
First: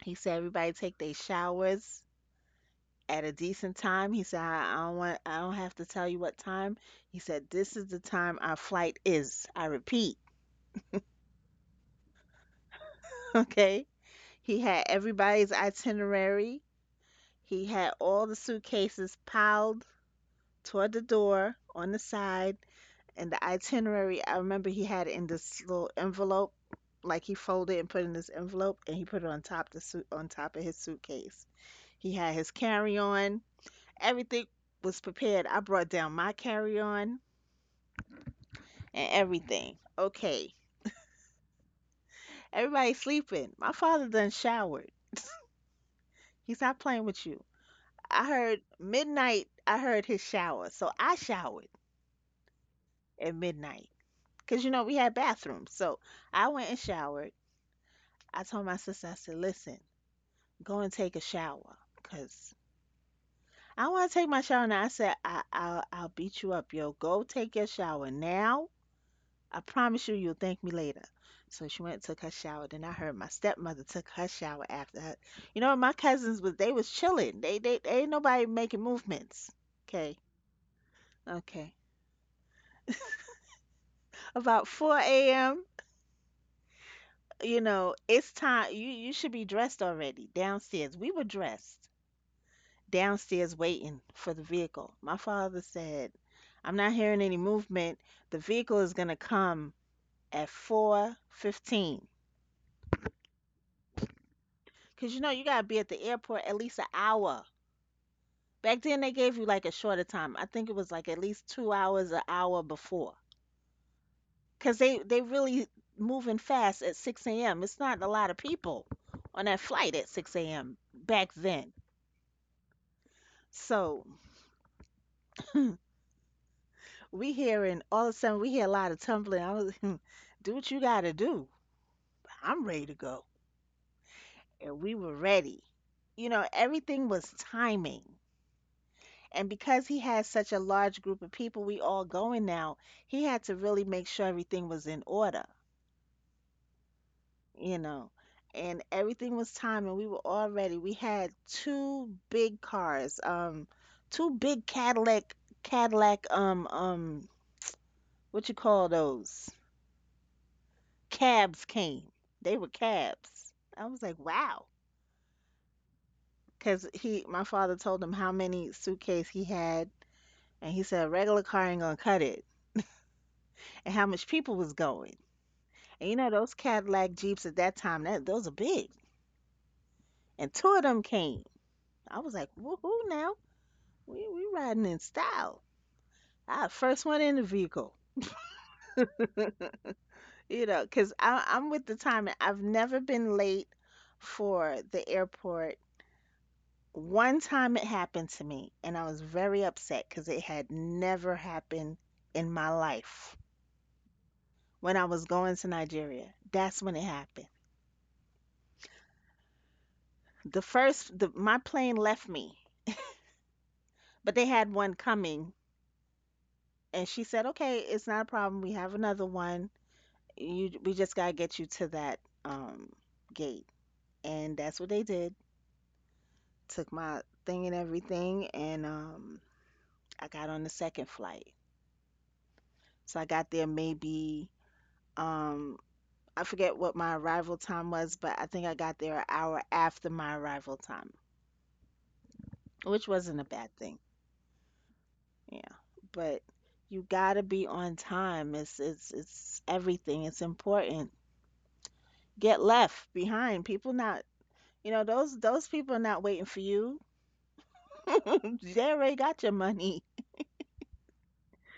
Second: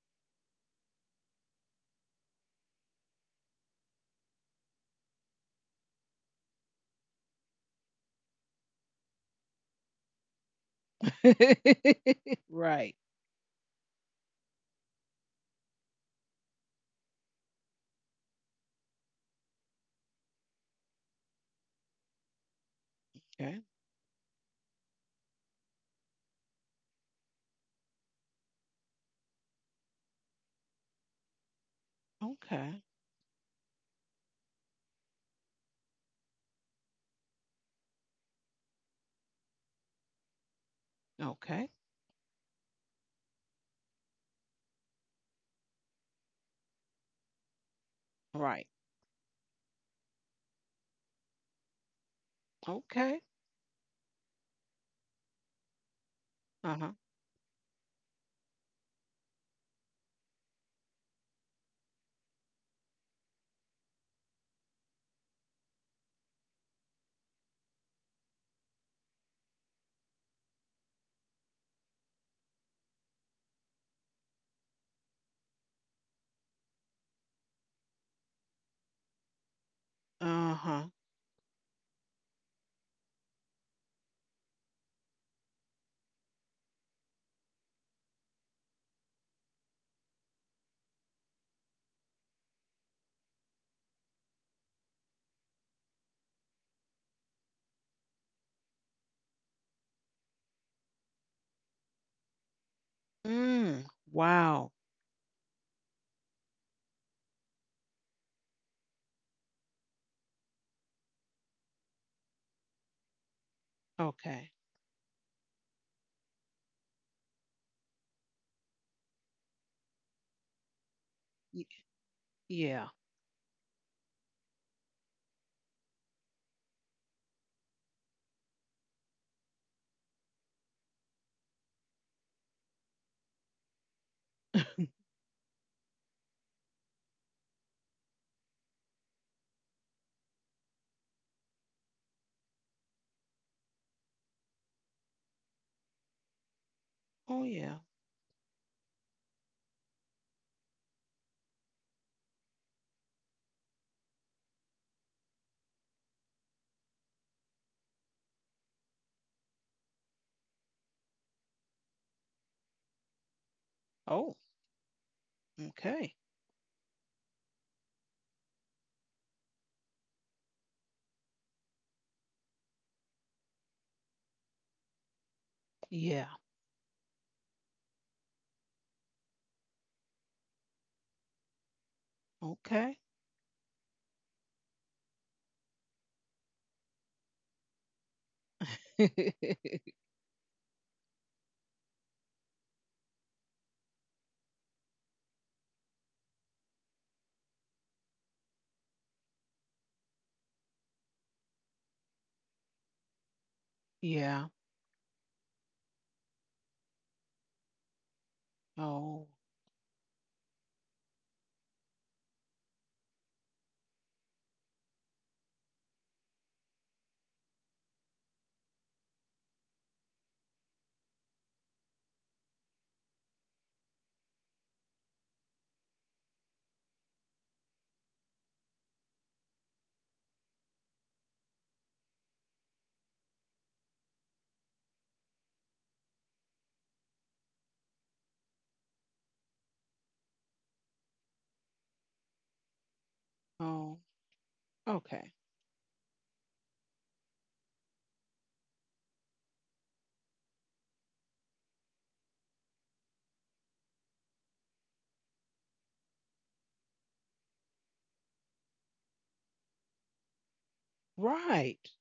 B: he said everybody take their showers at a decent time. He said, I don't want, I don't have to tell you what time. He said, this is the time our flight is. I repeat,
A: Right.
B: okay? He had everybody's itinerary. He had all the suitcases piled toward the door on the side, and the
A: Okay.
B: itinerary. I remember he had it in this little envelope, like he folded and put in this envelope, and he put it on top the suit on top of his suitcase. He had his
A: Okay.
B: carry on. Everything was prepared. I brought down my carry on and everything. Okay.
A: Okay.
B: Everybody's sleeping. My father done showered. He's not playing with you. I heard
A: Right.
B: midnight, I heard his shower. So I showered
A: Okay.
B: at midnight. Because, you know, we had bathrooms. So I went
A: Uh
B: and
A: huh.
B: showered. I told my sister, I said, listen, go and take a shower. Because I want to take my shower now. I said, I'll beat you up, yo. Go take your shower now. I promise you, you'll thank me later. So she went and took her shower. Then I heard my stepmother took her shower after her. You know, my cousins was they was chilling. They ain't nobody making movements. Okay,
A: Uh-huh.
B: okay. About four a.m. You know, it's time. You should be dressed already downstairs. We were dressed downstairs waiting for the vehicle. My father said, "I'm not hearing any movement. The vehicle is gonna come at 4:15.
A: Mm. Wow.
B: Cause you know you gotta be at the airport at least an hour." Back then they gave you like a shorter time. I think it was like at least 2 hours, an hour before,
A: Okay.
B: because they really moving fast at 6 a.m. It's not a lot of people on that flight at 6 a.m. back
A: Y-
B: then.
A: yeah.
B: So we hearing all of a sudden we hear a lot of tumbling. I was, do what you gotta do. I'm ready to go, and we were ready. You know, everything was timing. And because he had such a large group of people, we all going now, he had to really make sure everything was in order.
A: Oh yeah.
B: You know, and everything was timed and we were all ready. We had two big cars, two big Cadillac, what you call those? Cabs came. They were cabs. I was like,
A: Oh,
B: wow.
A: okay.
B: Because my father told him how many suitcase he had, and he said, a regular car ain't gonna cut it, and how much people was going.
A: Yeah.
B: And you know, those Cadillac Jeeps at that time, that those are big. And two of them came. I was like,
A: Okay.
B: woohoo now. We riding in style. I first one in the vehicle, you know, because I'm with the timing. I've never been late for the airport. One time it happened to me, and I was very upset because it had never happened in my life.
A: Yeah.
B: When I was going to Nigeria, that's when it happened.
A: Oh.
B: My plane left me, but they had one coming, and she said, "Okay, it's not a problem. We have another one. We just gotta get you to that um, gate." And that's what they did. Took my thing and everything, and I got on the second flight. So I got there maybe um, I forget what my arrival time was, but I think I got there an hour after my arrival time, which wasn't a bad
A: Oh.
B: thing.
A: Okay.
B: Yeah, but you gotta be on time. It's everything. It's important. Get left behind. People not. You know those people are not waiting for you. They already got your money.
A: Right.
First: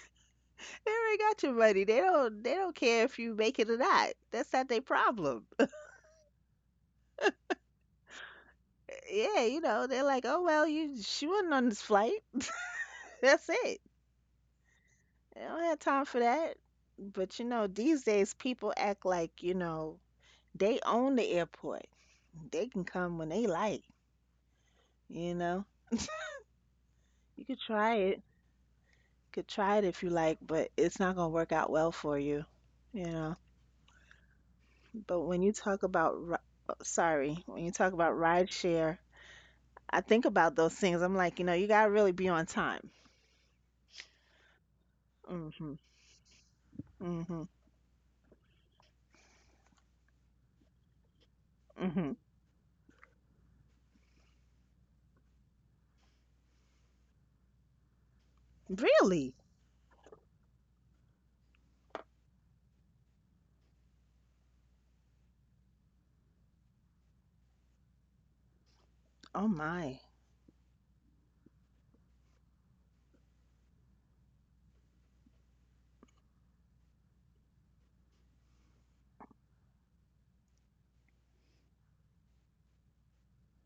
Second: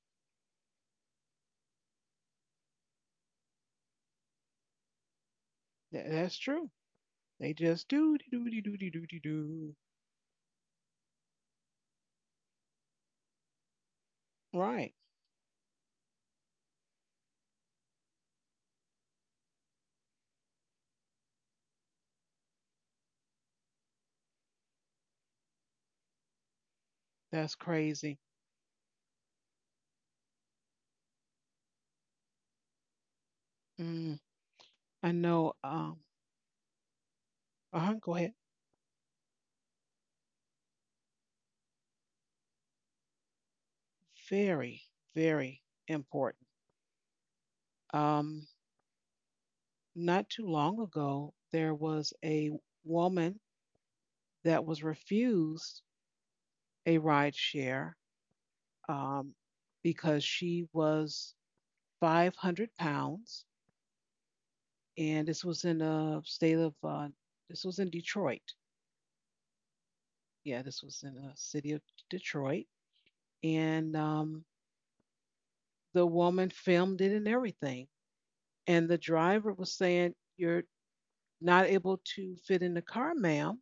B: They already got your money. They don't care if you make it or not. That's not their problem.
A: tha- that's true. They just do do do do do do
B: Yeah, you
A: do.
B: know, they're like, oh well, you she wasn't on this flight. That's it.
A: Right.
B: They don't have time for that. But you know, these days people act like, you know, they own the airport. They can come when they like, you know. You
A: That's
B: could try
A: crazy.
B: it. Could try it if you like, but it's not gonna work out well for you, you know.
A: Mm. I
B: But when
A: know.
B: you talk about,
A: Uh huh. Go ahead.
B: rideshare, I think about those things. I'm like, you know, you gotta really be on time.
A: Very,
B: Mm
A: very
B: Mhm.
A: important.
B: mm Mhm.
A: Um. Not too long ago, there
B: mm
A: was
B: Mhm.
A: a woman that was refused a ride share um,
B: Really?
A: because she was 500 pounds, and this was in a state of this was in Detroit.
B: Oh my.
A: Yeah, this was in the city of Detroit, and the woman filmed it and everything. And the driver was saying, "You're not able to fit in the car, ma'am.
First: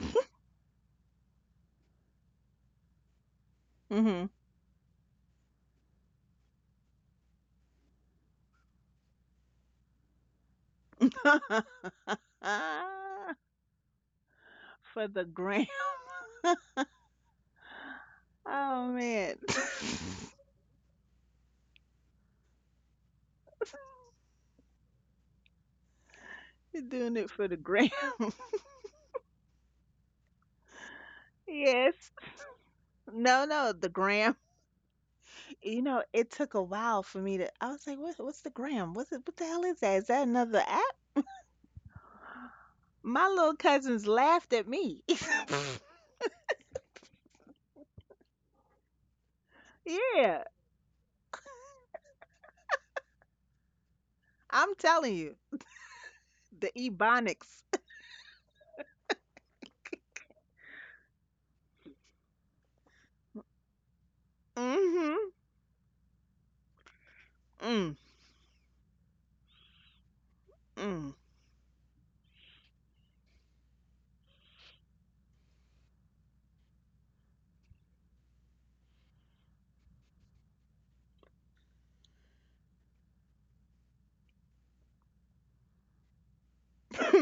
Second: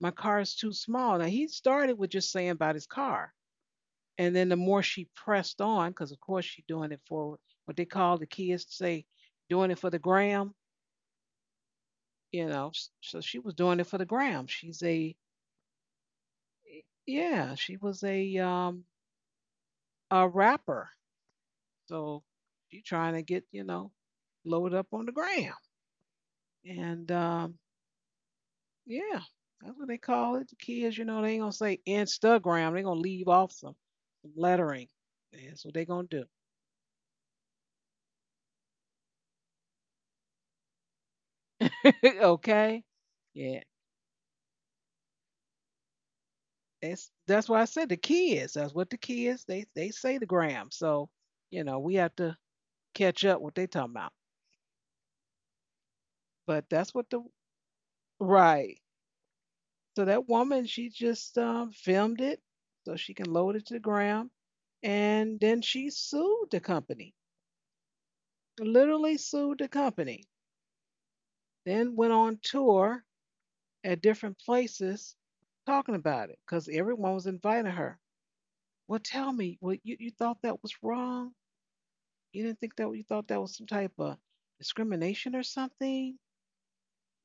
A: My car is too small." Now he started with just saying about his car,
B: Mm
A: and then the more she pressed on, because of course she doing it for what they call the kids to say, doing it for the gram,
B: Mhm.
A: you know. So she was doing it for the gram. She's
B: for
A: a
B: the gram.
A: Yeah, she was
B: Oh man.
A: a rapper. So she trying to get, you know, load up on the gram.
B: You're
A: And
B: doing it for the gram.
A: yeah, that's what they call it. The kids, you know, they ain't gonna say
B: Yes.
A: Instagram. They're gonna leave
B: No,
A: off
B: no, the
A: some
B: gram.
A: lettering. That's what
B: You
A: they
B: know,
A: gonna do.
B: it took a while for me to. I was like, what's the gram? What the hell is that? Is that another app?
A: Okay.
B: My little
A: Yeah.
B: cousins laughed at me.
A: It's that's why I said the kids. That's what the kids they say the
B: Yeah,
A: gram. So you know we have to catch up what they talking about.
B: I'm telling you,
A: But
B: the
A: that's what the
B: ebonics.
A: right. So that woman she just filmed it so she can load it to the gram,
B: Mhm.
A: and then she sued the company.
B: Mm.
A: Literally sued the company.
B: Mm.
A: Then went on tour at different places talking about it because everyone was inviting her. Well, tell me, well, you thought that was wrong? You didn't think that you thought that was some type of discrimination or something?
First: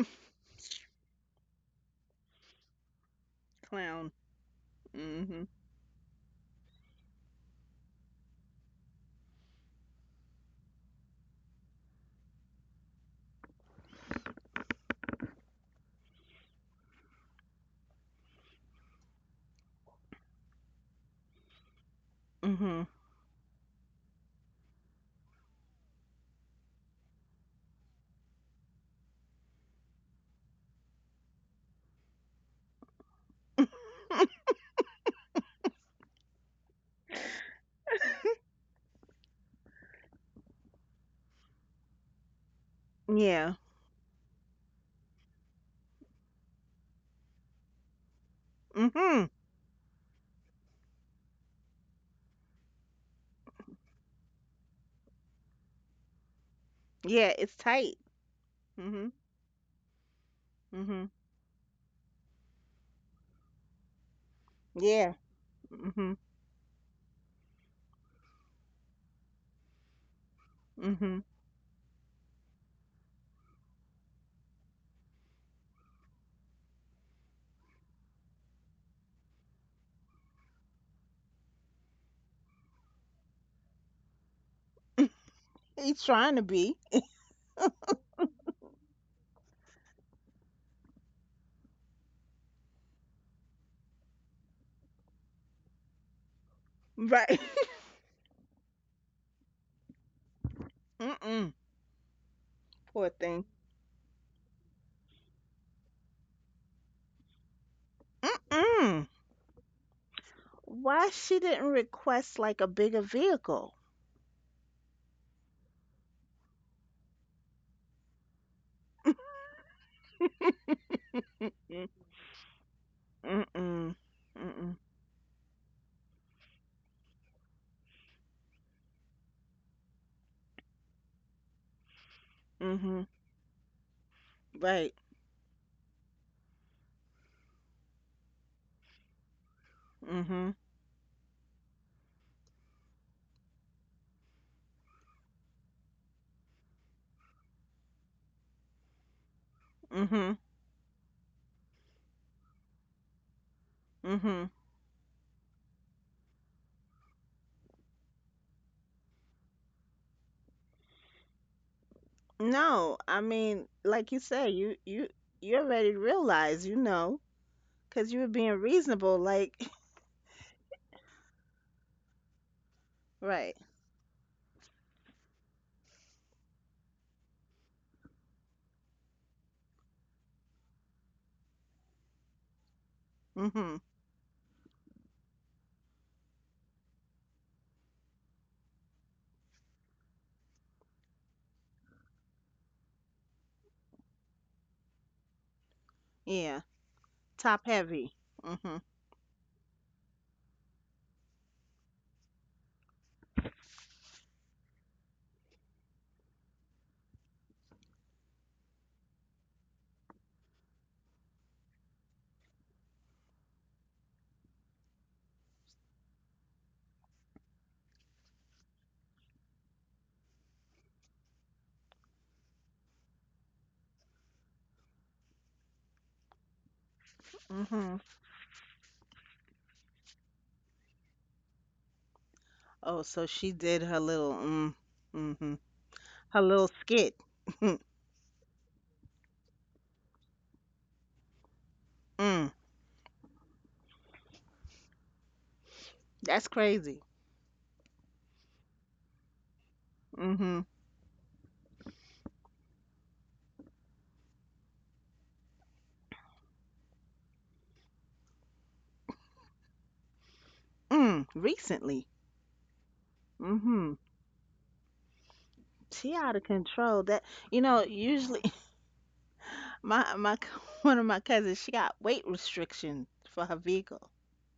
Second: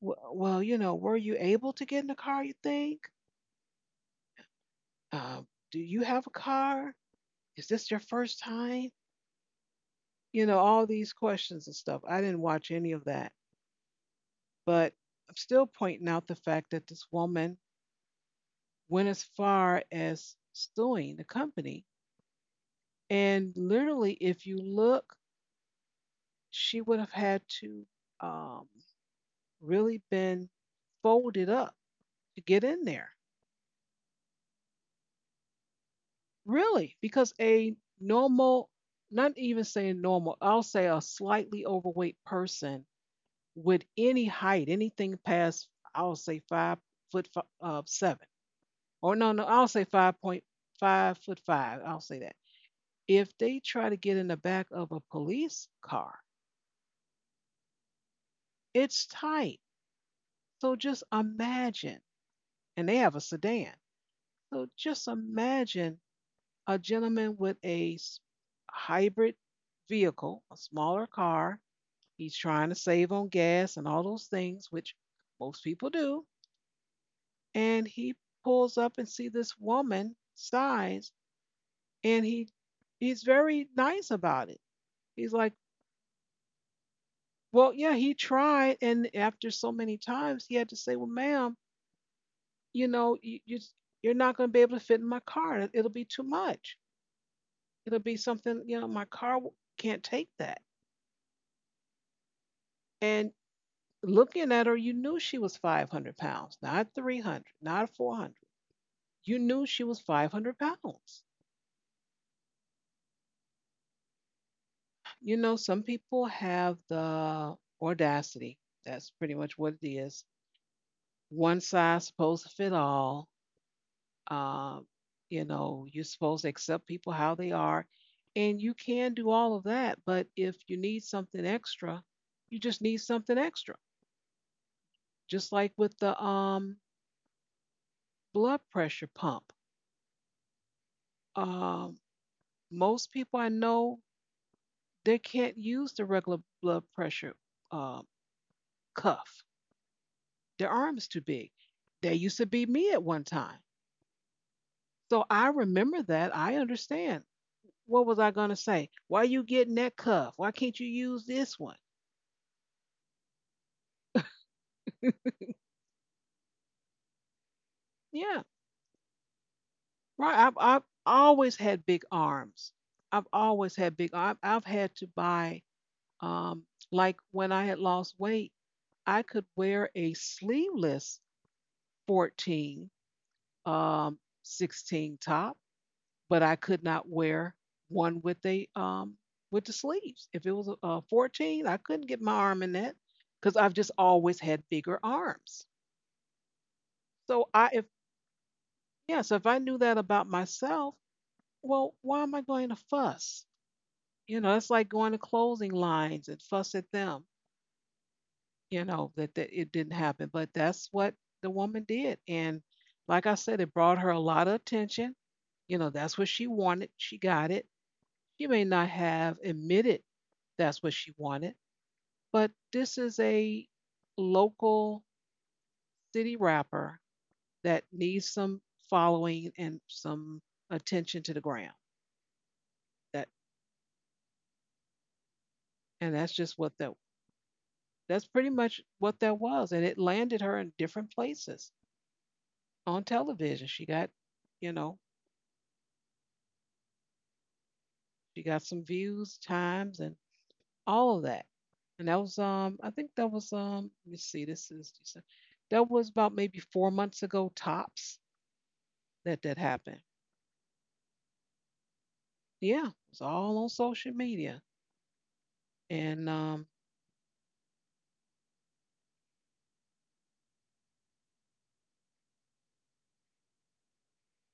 A: Well, well, you know, were you able to get in a car, you think?
B: Clown.
A: Um,
B: Mhm.
A: do you have a car? Is this your first time? You know, all these questions and stuff. I didn't watch any of that, but I'm still pointing out the fact that this woman went as far as suing the company.
B: Mhm.
A: And literally, if you look, she would have had to um, really been folded up to get in there. Really, because a normal, not even saying normal, I'll say a slightly overweight person
B: Yeah.
A: with any height, anything past, I'll say 5 foot seven, or no,
B: Mhm.
A: no, I'll say five point five foot five. I'll say that. If they try to get in the back of a police car,
B: Yeah, it's tight.
A: it's
B: Mhm.
A: tight. So just
B: Mhm.
A: imagine, and they have a sedan. So
B: Yeah.
A: just imagine
B: Mhm.
A: a gentleman with hybrid vehicle, a smaller
B: Mhm.
A: car. He's trying to save on gas and all those things, which most people do. And he pulls up and see this woman size, and he's very nice about it. He's like,
B: He's trying to be.
A: well, yeah, he tried, and after so many times, he had to say, well, ma'am, you know, you you're not going to be able to fit in my car. It- will be too much.
B: Right.
A: It'll be something, you know, my car can't take that.
B: Mm-mm. Poor
A: And
B: thing.
A: looking at her, you knew she was 500 pounds, not 300, not 400.
B: Mm-mm.
A: You knew she was 500
B: Why
A: pounds.
B: she didn't request like a bigger vehicle?
A: You know, some people have the audacity. That's pretty much what it is. One
B: Mm-
A: size supposed to fit all.
B: Mm-mm. Mm-mm.
A: Um, you know, you're supposed to accept people how they are. And you can do all of that. But if you need something extra, you just need
B: Mhm.
A: something extra.
B: Right.
A: Just like with the blood pressure pump.
B: Mhm.
A: Um, Most people I know, they can't use the regular blood pressure uh, cuff.
B: Mhm.
A: Their arms too big. They used to be me at one time.
B: Mhm.
A: So I remember that. I understand. What was I going to say? Why are you getting that cuff? Why can't you use this one?
B: No, I mean, like you say, you you already realize, you know, because you were
A: Yeah,
B: being reasonable. Like,
A: right. I've always had big arms. I've
B: right.
A: always had big arms. I've had to buy, um, like when I had lost weight, I could wear a sleeveless 14,
B: Hmm.
A: um, 16 top but I could not wear one with the sleeves. If it was a 14, I couldn't get my arm in that because I've just always had bigger arms.
B: Yeah.
A: So
B: Top
A: I if
B: heavy. Hmm.
A: Yeah, so if I knew that about myself, well, why am I going to fuss? You know, it's like going to clothing lines and fuss at them, you know, that it didn't happen. But that's what the woman did. And like I said, it brought her a lot of attention. You know, that's what she wanted. She got it. She may not have admitted that's what she wanted, but this is a local city rapper that
B: Hmm.
A: needs some following and some attention to the ground.
B: Oh, so
A: That
B: she did her little, mm, hmm,
A: And that's
B: her
A: just
B: little
A: what
B: skit.
A: that's pretty much what that was. And it landed her in different places
B: Mm.
A: on television. She got, you know,
B: That's crazy.
A: she got some views, times, and
B: Hmm.
A: all of that. And that was I think that was let me see, this is that was about maybe 4 months ago tops that happen.
B: Mm. Recently.
A: Yeah, it's all on
B: Hmm.
A: social media.
B: She
A: And
B: out of control. That you know, usually my one of my cousins, she got weight restriction for her vehicle.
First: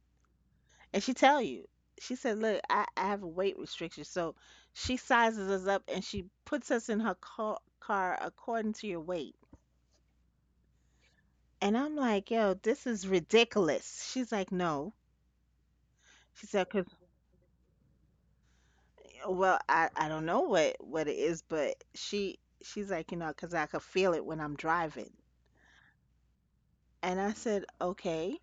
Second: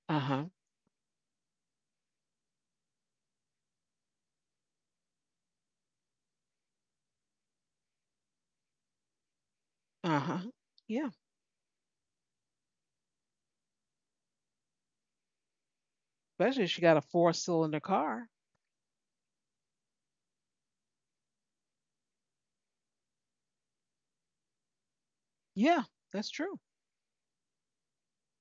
A: uh huh,
B: And she tell you, she said, "Look, I have a weight restriction." So she sizes us up and she puts us in her car according to your weight.
A: uh huh. Yeah,
B: And I'm like, "Yo, this is ridiculous." She's like, "No." She
A: especially
B: said,
A: if she
B: "Cause
A: got a four-cylinder car.
B: well, I don't know what it is, but she's like, you know, cause I could feel it when I'm driving."
A: Yeah, that's true.
B: And I said, "Okay."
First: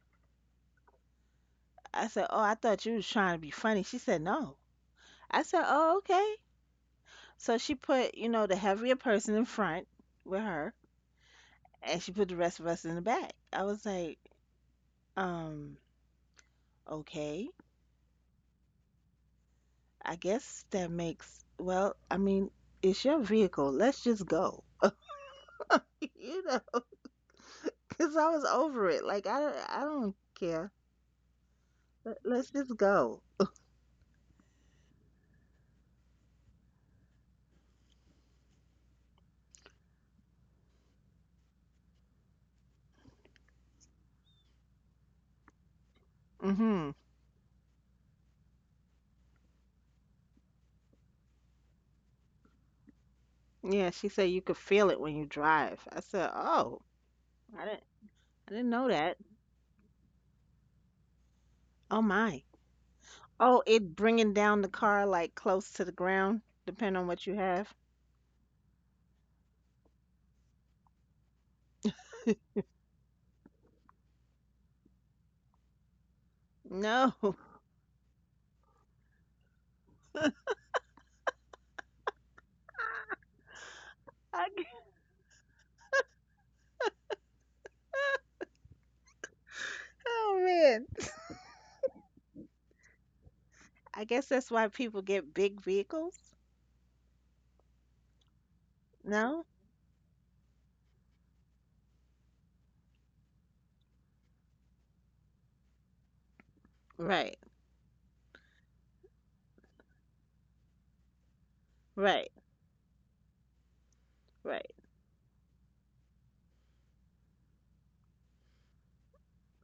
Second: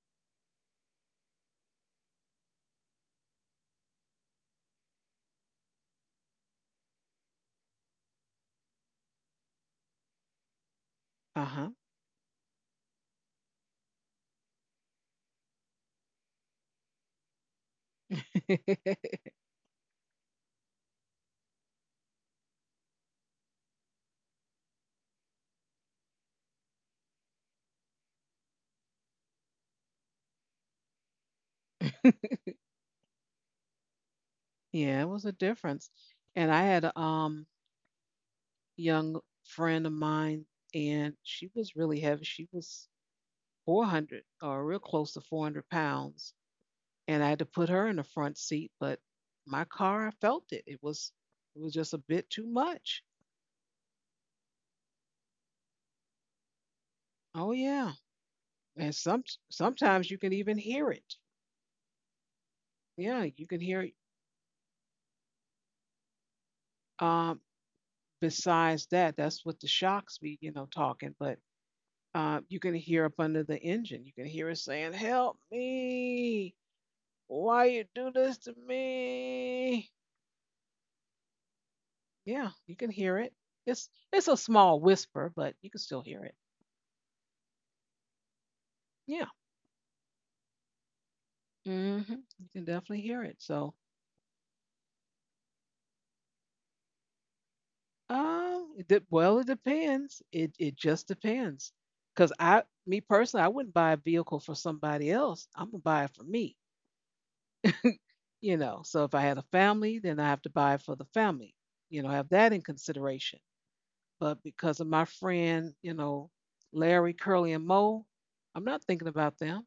B: I said, "Oh, I thought you was trying to be funny." She said, "No." I said, "Oh, okay." So she put, you know, the heavier person in front with her
A: Uh huh.
B: and she put the rest of us in the back. I was like, um, okay, I guess that makes, well, I mean, it's your vehicle. Let's just go. You know, because I was over it. Like, I don't care. Let's just go.
A: Yeah, it was a difference. And I had a young friend of mine, and she was really heavy. She was 400 or real close to 400 pounds,
B: Hmm.
A: and I had to put her in the front seat. But my car, I felt it. It was just a bit too much.
B: Yeah, she said you could feel it when you drive. I said, oh,
A: Oh
B: I didn't,
A: yeah,
B: I didn't know
A: and
B: that.
A: some sometimes you can even hear it.
B: Oh my.
A: Yeah, you
B: Oh,
A: can hear
B: it
A: it.
B: bringing down the car like close to the ground, depending on what you
A: Um,
B: have.
A: Besides that, that's what the shocks be, you know, talking. But you can hear up under the engine. You can hear it saying, "Help me!
B: No.
A: Why you do this to me?" Yeah, you can hear it. It's a
B: I,
A: small whisper, but you can still hear it. Yeah,
B: oh man,
A: hmm, you can definitely hear it. So
B: I guess that's why people get big vehicles. No?
A: Well, it depends. It just depends. Cause me personally, I wouldn't buy a vehicle for somebody else. I'm gonna buy it for me.
B: Right,
A: You know. So if I had a family, then I have to buy it for the family. You know, have
B: right,
A: that in consideration. But
B: right,
A: because of my friend, you know, Larry, Curly, and Mo, I'm not thinking about them.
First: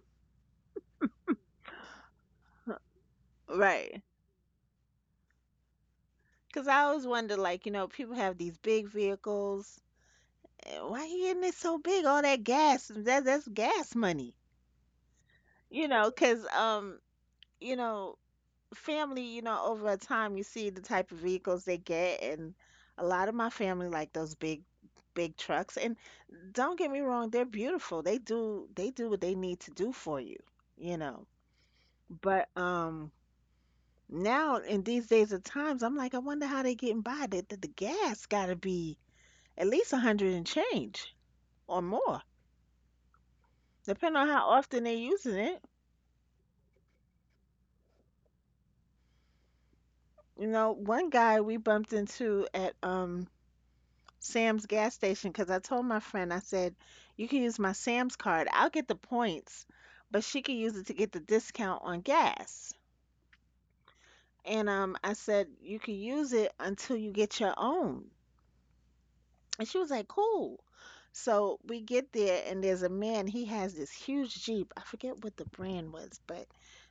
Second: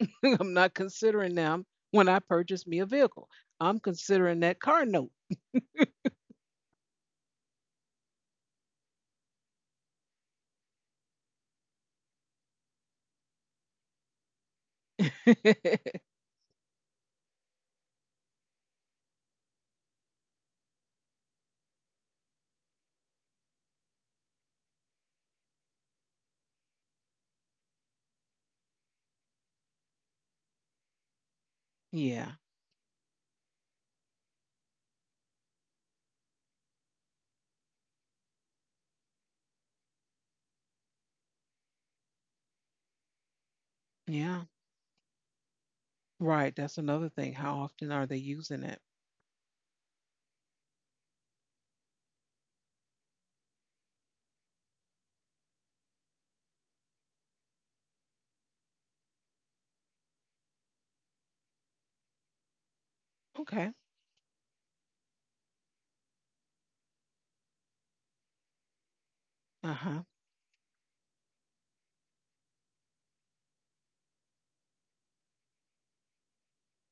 A: I'm not considering them when I purchase me a vehicle. I'm
B: right.
A: considering that car note.
B: Because I always wonder, like, you know, people have these big vehicles. Why you getting it so big? All that gas, that's gas money. You know, because, you know, family, you know, over time you see the type of vehicles they get. And a lot of my family like those big trucks. And don't get me wrong, they're beautiful. They do what they need to do for you, you know.
A: Yeah.
B: But, now in these days of times, I'm like, I wonder how they getting by. The gas got to be at least a hundred and change or more, depending on
A: Yeah.
B: how often they're using it.
A: Right. That's another thing. How often are they using it?
B: You know, one guy we bumped into at Sam's gas station because I told my friend, I said, you can use my Sam's card. I'll get the points, but she can use it to get the discount on gas.
A: Okay.
B: And I said, you can use it until you get your own. And she was
A: Uh-huh.
B: like, cool. So we get there, and there's a man. He has this huge Jeep. I forget what the brand was, but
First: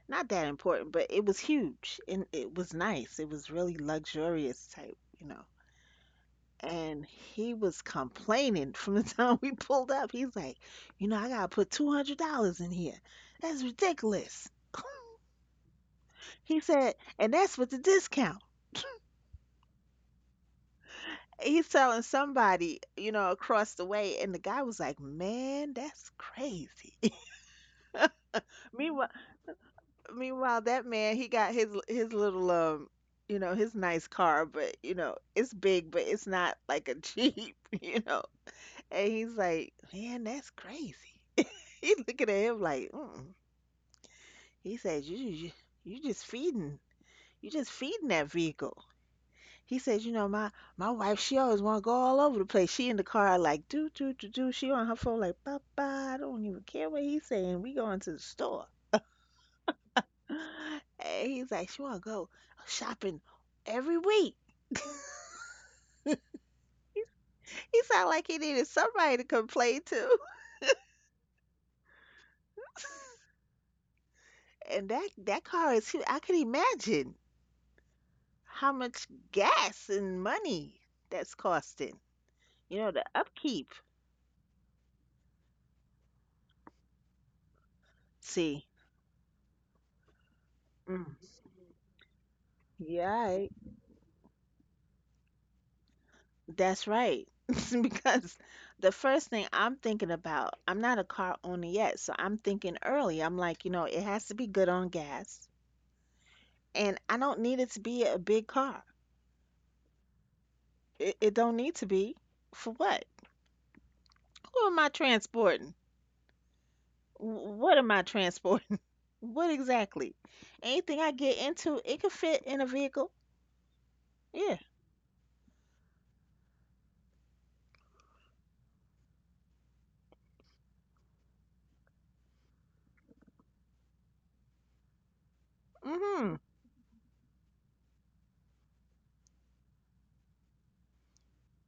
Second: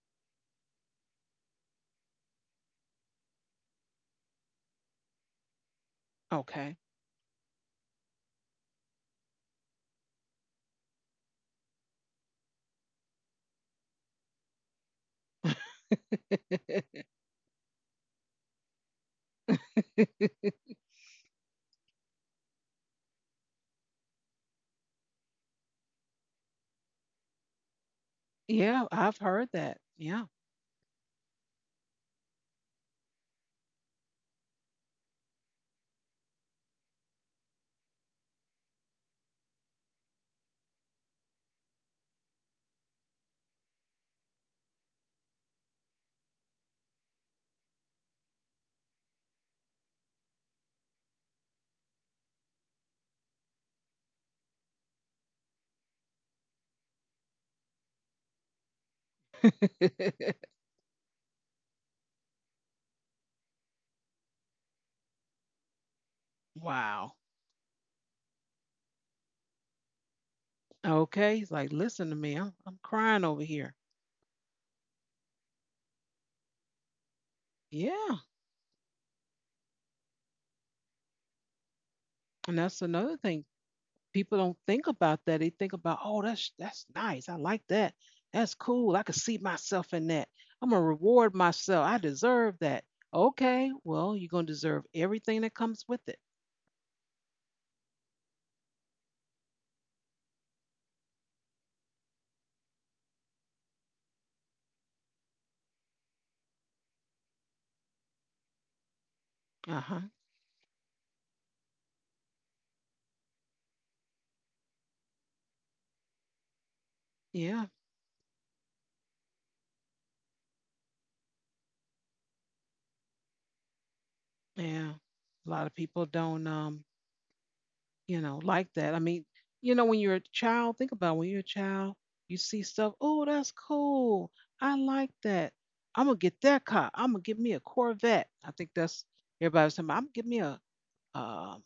B: not that important. But it was huge and it was nice. It was really luxurious type, you know.
A: Okay.
B: And he was complaining from the time we pulled up. He's like, you know, I gotta put $200 in here. That's ridiculous. He said, and that's with the discount. He's telling somebody, you know, across the way. And the guy was like, man, that's crazy.
A: Yeah,
B: Meanwhile,
A: I've heard that. Yeah.
B: meanwhile, that man he got his little you know, his nice car, but you know, it's big, but it's not like a Jeep, you know. And he's like, man, that's crazy. He's looking at him like, mm. He says, you just feeding, you just feeding that vehicle. He says, you know, my wife, she always want to go all over the place. She in the car like, do do do do. She on her phone like, papa, I don't even care what he's saying. We going to the store. And he's like, she wanna go shopping every week.
A: Wow.
B: He sounded like he needed somebody to complain to.
A: Okay. He's like, listen to me. I'm crying over here.
B: And that that car is huge. I can imagine
A: Yeah.
B: how much gas and money that's costing.
A: And
B: You
A: that's
B: know, the
A: another thing.
B: upkeep.
A: People don't think about that. They think about, oh, that's nice. I like that. That's
B: See.
A: cool. I could see myself in that. I'm gonna
B: Mm.
A: reward myself. I deserve that.
B: Yeah, I-
A: Okay, well, you're gonna deserve everything that comes with it.
B: that's right. Because the first thing I'm thinking about, I'm not a car owner yet, so I'm thinking early. I'm like, you know, it has to be good on gas, and I don't need it to be a big car.
A: Uh-huh.
B: It don't need to be. For what? Who am I transporting?
A: Yeah.
B: What am I transporting? What exactly? Anything I get into, it could fit in a vehicle. Yeah.
A: Yeah. A lot of people don't you know, like that. I mean, you know, when you're a child, think about when you're a child, you see stuff, oh, that's cool. I like that. I'm gonna
B: Mm-hmm.
A: get that car. I'm gonna get me a Corvette. I think that's everybody was talking about. I'm gonna get me a um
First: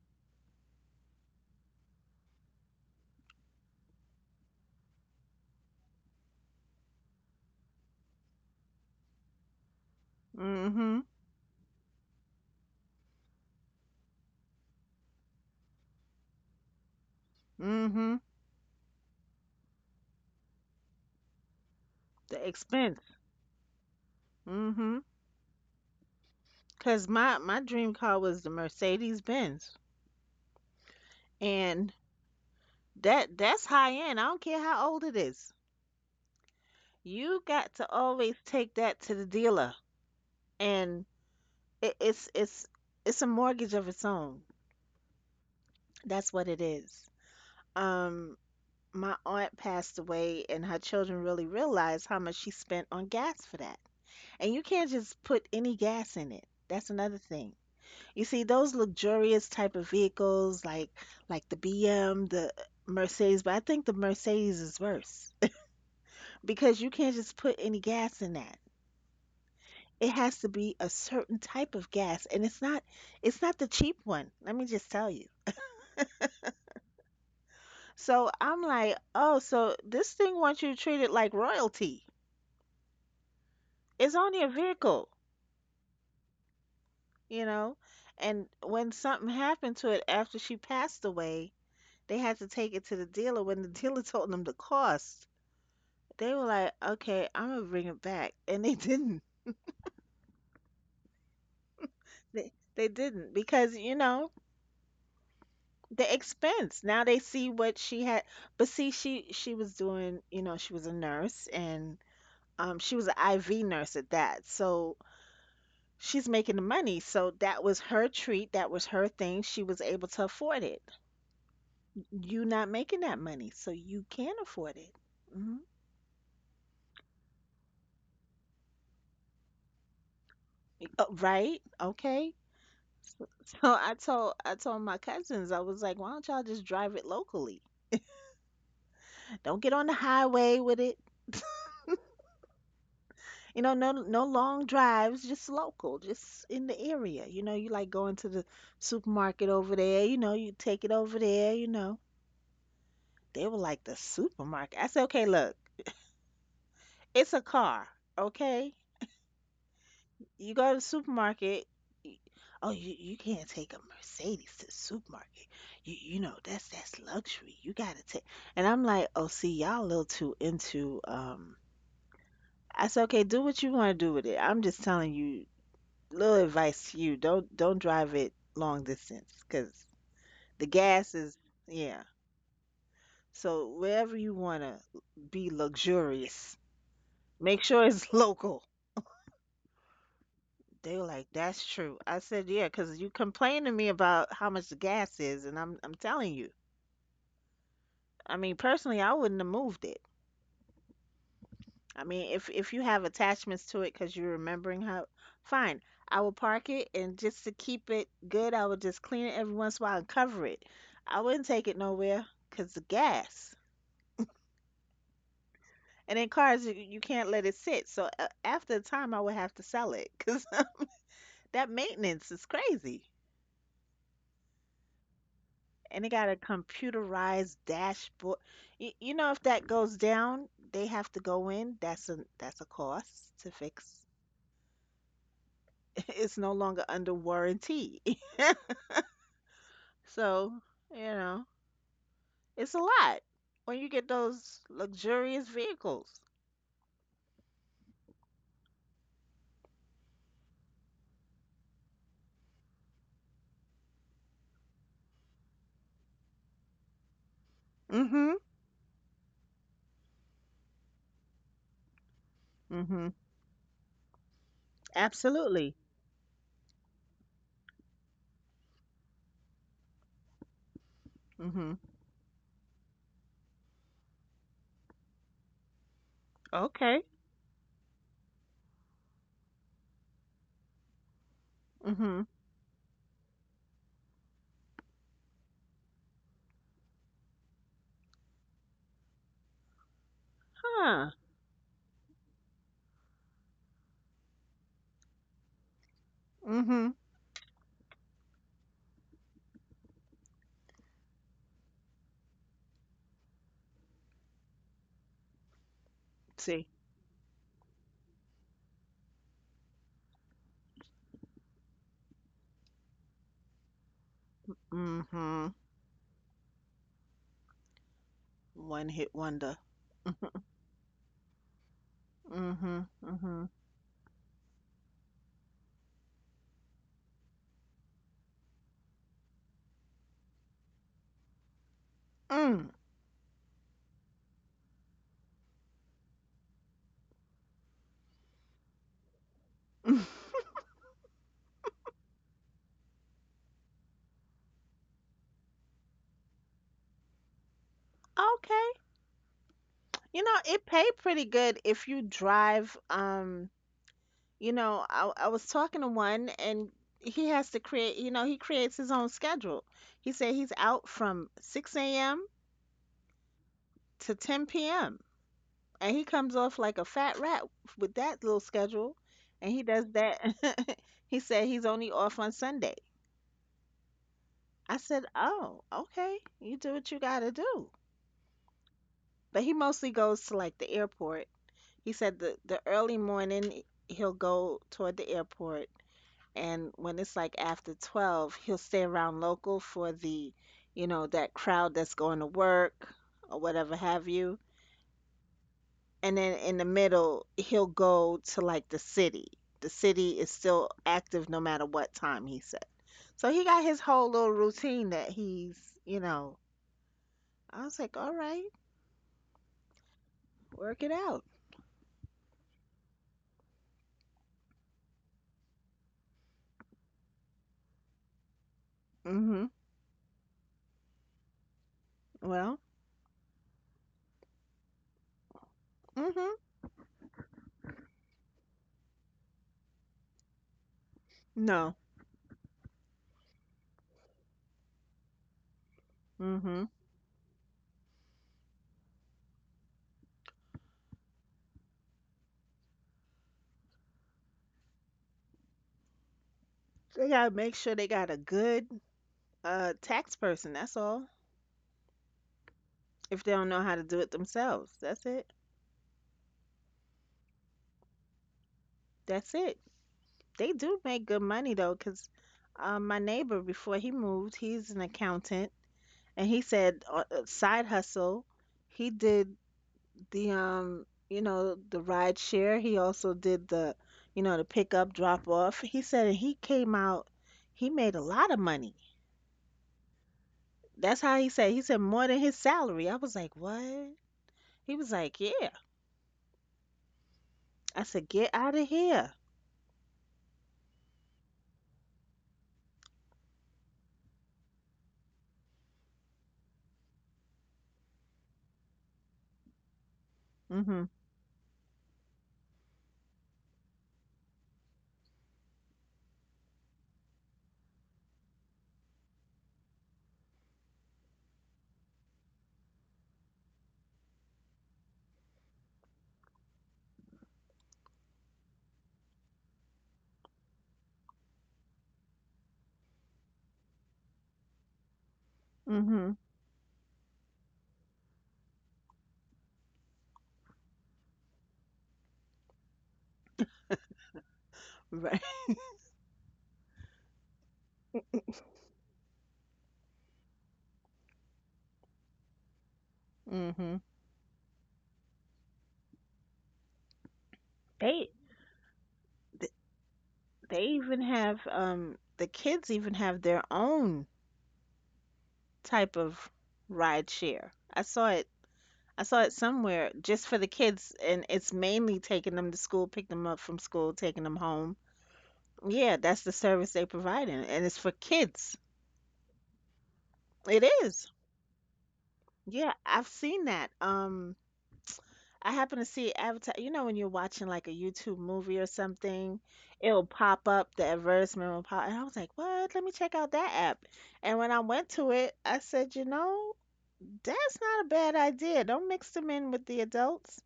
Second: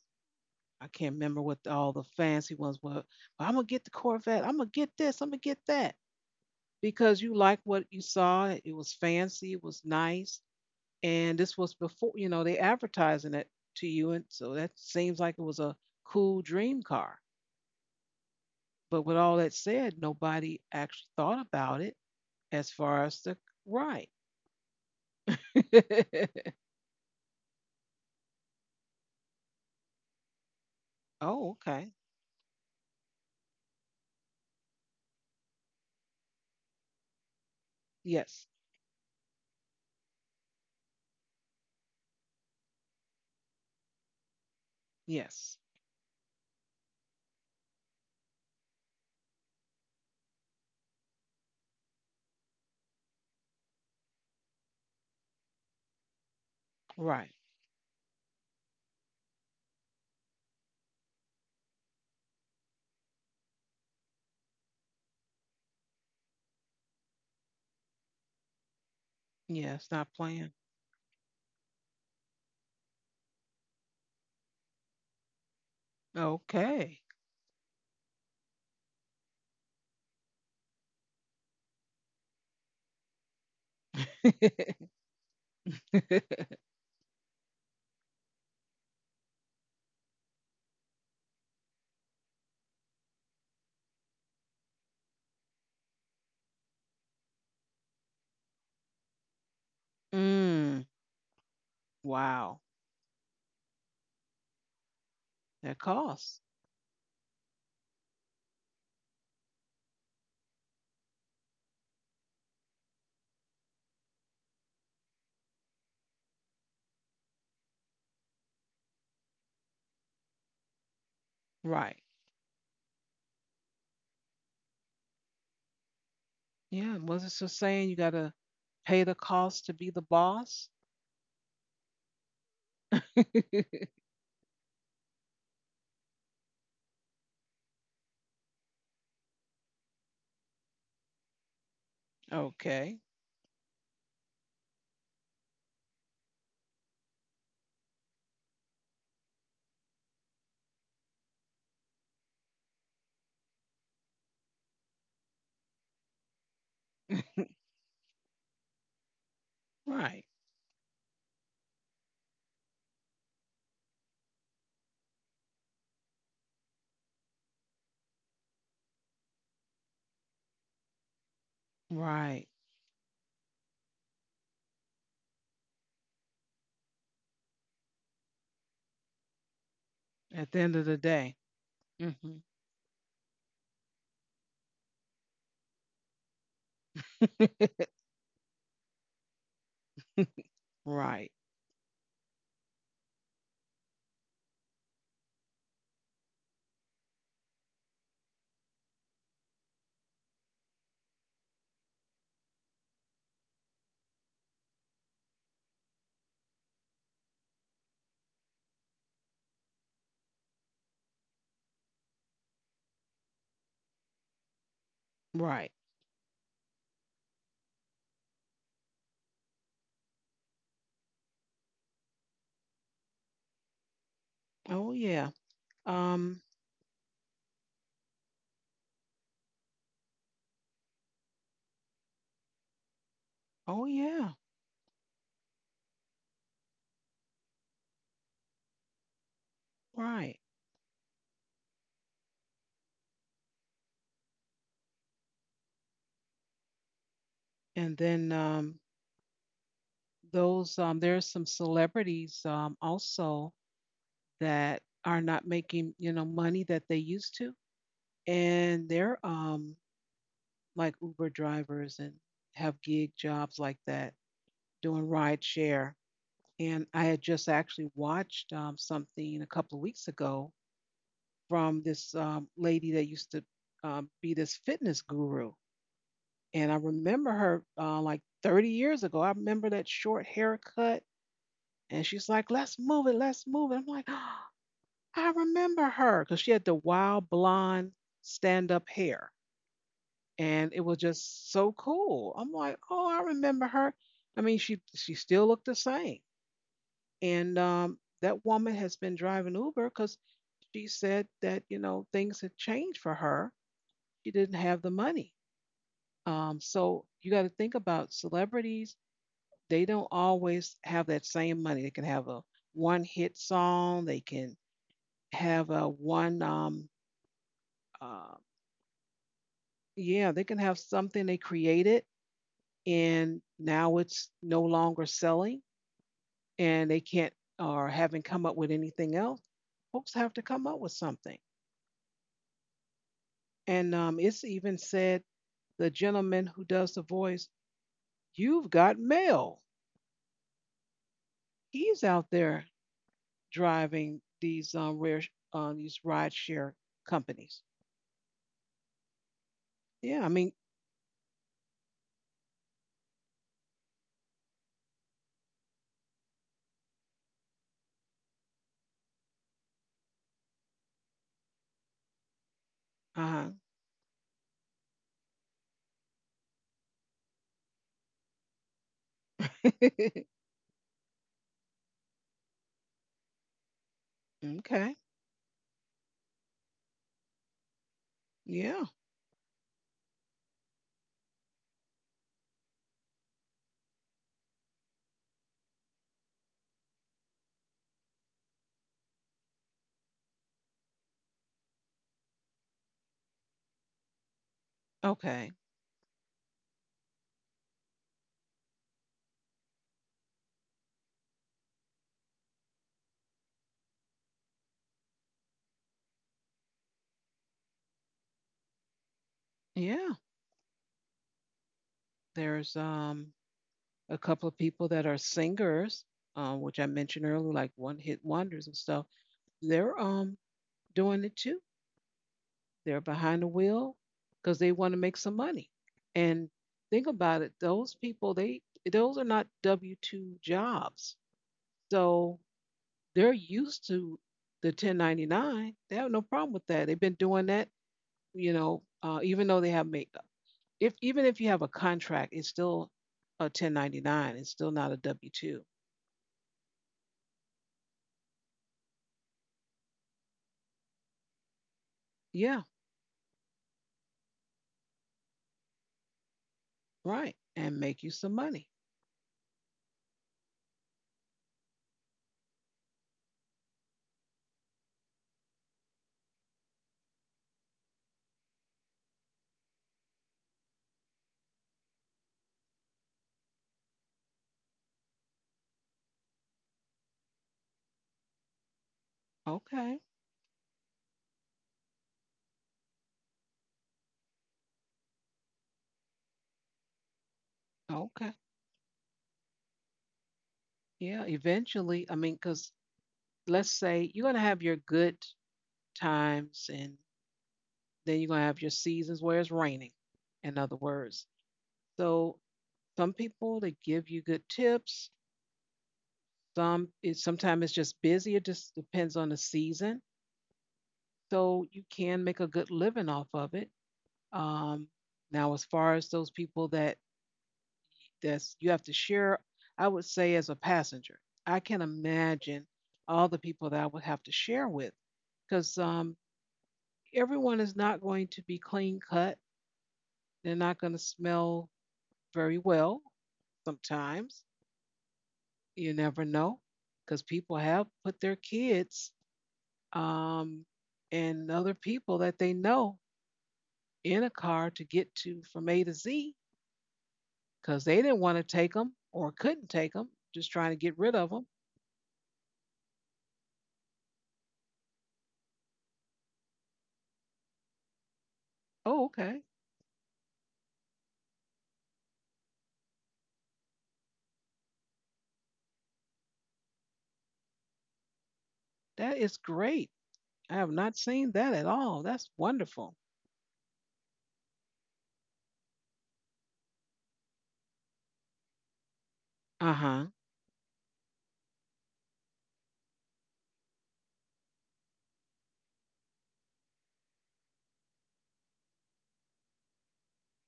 A: I can't remember what all the fancy ones were, but I'm gonna get the Corvette. I'm gonna get this. I'm gonna get that because you like what you saw. It was fancy. It was nice,
B: Mm-hmm.
A: and this was before you know they advertising it to you, and so that seems like it was a cool dream car.
B: Mm-hmm.
A: But with all that said, nobody actually thought about it
B: The
A: as
B: expense.
A: far as the right.
B: Mm-hmm. Cause my dream car was the Mercedes Benz,
A: Oh, okay.
B: and that's high end. I don't care how old it is. You got to always
A: Yes.
B: take that to the dealer, and it, it's a mortgage of its own.
A: Yes.
B: That's what it is. Um, my aunt passed away, and her children really realized how much she spent on gas for that. And you can't just put any gas in it. That's another
A: Right.
B: thing. You see, those luxurious type of vehicles, like the BM, the Mercedes, but I think the Mercedes is worse because you can't just put any gas in that.
A: Yeah, it's
B: It
A: not
B: has to
A: playing.
B: be a certain type of gas, and it's not the cheap one. Let me just tell you.
A: Okay.
B: So I'm like, oh, so this thing wants you to treat it like royalty. It's only a vehicle, you know. And when something happened to it after she passed away, they had to take it to the dealer. When the dealer told them the cost, they were like, "Okay, I'm gonna bring it back," and they didn't.
A: Mm, wow.
B: They didn't because you know
A: That
B: the
A: costs.
B: expense. Now they see what she had, but see, she was doing, you know, she was a nurse and she was an IV nurse at that, so. She's making the money, so that was her treat, that was her thing. She was able to afford it
A: Right.
B: you not making that money, so you can't afford it. Hmm.
A: Yeah. Was it so saying you got to pay the cost to be the boss?
B: Right? Okay. So I told my cousins, I was like, why don't y'all just drive it locally? Don't get on the highway with it.
A: Okay.
B: You know, no long drives, just local, just in the area. You know, you like going to the supermarket over there, you know, you take it over there, you know. They were like the supermarket. I said, okay, look, it's a car, okay?
A: Right.
B: You go to the supermarket. Oh, you can't take a Mercedes to the supermarket. You know that's luxury. You gotta take. And I'm like, oh, see, y'all a little too into.
A: Right.
B: I said, okay, do what you want to do with it. I'm just telling you, little advice to you. Don't drive it long distance because
A: At the
B: the
A: end of the
B: gas
A: day.
B: is yeah.
A: Hmm.
B: So wherever you wanna be luxurious, make sure it's local. They were like,
A: Right.
B: that's true. I said, yeah, because you complain to me about how much the gas is, and I'm telling you. I mean, personally, I wouldn't have moved it. I mean, if you have attachments to it because you're remembering how, fine. I would park it and just to keep it good, I would just clean it every once in a while and cover it. I wouldn't take it nowhere because the gas.
A: Right.
B: And in cars, you can't let it sit. So after a time, I would have to sell it because that maintenance is crazy.
A: Oh, yeah.
B: And it got
A: Um,
B: a computerized dashboard. You know, if that goes down, they have to go in. That's a cost to
A: oh
B: fix.
A: yeah,
B: It's no longer under warranty.
A: right.
B: So, you know, it's a lot when you get those luxurious vehicles.
A: And then those there are some celebrities also that are not making you know money that they used to,
B: Mhm.
A: and they're like Uber drivers and have gig
B: Mhm.
A: jobs like that, doing ride
B: Absolutely.
A: share. And I had just actually watched something a couple of weeks ago
B: Mhm.
A: from this lady that used to be this fitness guru. And I
B: Okay.
A: remember her like 30 years ago. I remember that short haircut. And
B: Mhm.
A: she's like, let's move it, let's move it. I'm like, I remember her because she had the wild blonde stand up hair. And it was
B: Huh.
A: just so cool. I'm like, oh, I remember her. I mean, she still looked the same.
B: Mhm.
A: And that woman has been driving Uber because she said that, you know, things had changed for her. She didn't have the money.
B: See.
A: So you got to think about celebrities, they don't always have that same money. They can have a one hit song. They can
B: Mhm.
A: have a one uh,
B: One hit wonder.
A: yeah. They can have something they created
B: Mhm.
A: and
B: Mhm.
A: now it's no longer selling and they can't or haven't come up with anything else. Folks have to come up with something.
B: Mm.
A: And it's even said the gentleman who does the voice, you've got mail. He's out there driving these rare these ride share companies.
B: Okay.
A: Yeah,
B: You
A: I
B: know,
A: mean,
B: it paid pretty good if you drive you know, I was talking to one and he has to create, you know, he creates his own schedule. He said he's out from 6 a.m.
A: uh.
B: to 10 p.m. And he comes off like a fat rat with that little schedule. And he does that. He said he's only off on Sunday. I
A: Okay.
B: said, oh, okay. You do what you got to do.
A: Yeah.
B: But he mostly goes to like the airport. He said the early morning he'll go toward the airport, and when it's like after 12 he'll stay around local for the that crowd that's going to work or whatever have you.
A: Okay.
B: And then in the middle he'll go to like the city. The city is still active no matter what time, he said. So he got his whole little routine that he's you know I was like, all right,
A: Yeah.
B: work it out.
A: There's a couple of people that are singers, which I mentioned earlier, like one hit wonders and stuff.
B: Mhm.
A: They're doing it too.
B: Well.
A: They're behind the wheel because they want to make some money.
B: Mhm.
A: And think about it, those people, they those are not W two jobs.
B: No.
A: So they're used to the 1099. They have no problem with
B: Mhm.
A: that. They've been doing that you know, even though they have made if even if you have a contract, it's still a 1099. It's still not a W two.
B: They gotta make sure they got a good tax person, that's all,
A: Yeah,
B: if they don't know how to do it themselves. That's it.
A: right. And make you some money.
B: That's it. They do make good money though, 'cause my neighbor before he moved, he's an accountant, and he said side hustle. He did the the ride share. He also did the, the pickup drop off. He said he came out, he made a lot of money.
A: Okay,
B: That's how he said. He said more than his salary. I was like, what? He was like, yeah. I said,
A: okay.
B: get out of here.
A: Yeah, eventually. I mean, because let's say you're gonna have your good times, and then you're gonna have your seasons where it's raining. In other
B: Mhm.
A: words, so some people they give you good tips. Some it sometimes it's just busy. It just depends on the season. So you can make a good living off of it. Um, Now, as far as those people that that's you have to share, I would say as a passenger, I can imagine all the people that I would have to share with, because
B: Mhm.
A: everyone is not going to be clean cut. They're not going to smell very well. Sometimes
B: Right.
A: you never know, because people have put their kids um, and other people that they know
B: Mhm.
A: in a car to get to from A to Z because they
B: They
A: didn't want to take them or
B: th-
A: couldn't take them, just
B: they
A: trying to get
B: even
A: rid of
B: have
A: them.
B: the kids even have their own type of ride share. I saw it.
A: Oh,
B: I saw it
A: okay.
B: somewhere, just for the kids, and it's mainly taking them to school, pick them up from school, taking them home. Yeah, that's the service they provide, and it's for kids.
A: That is great. I
B: It
A: have not
B: is.
A: seen that at all. That's
B: Yeah,
A: wonderful.
B: I've seen that. I happen to see advertise. You know, when you're watching like a YouTube movie or something,
A: Uh huh.
B: it'll pop up, the advertisement will pop, and I was like, "What? Let me check out that app." And when I went to it, I said, "You know, that's not a bad idea. Don't mix them in with the adults."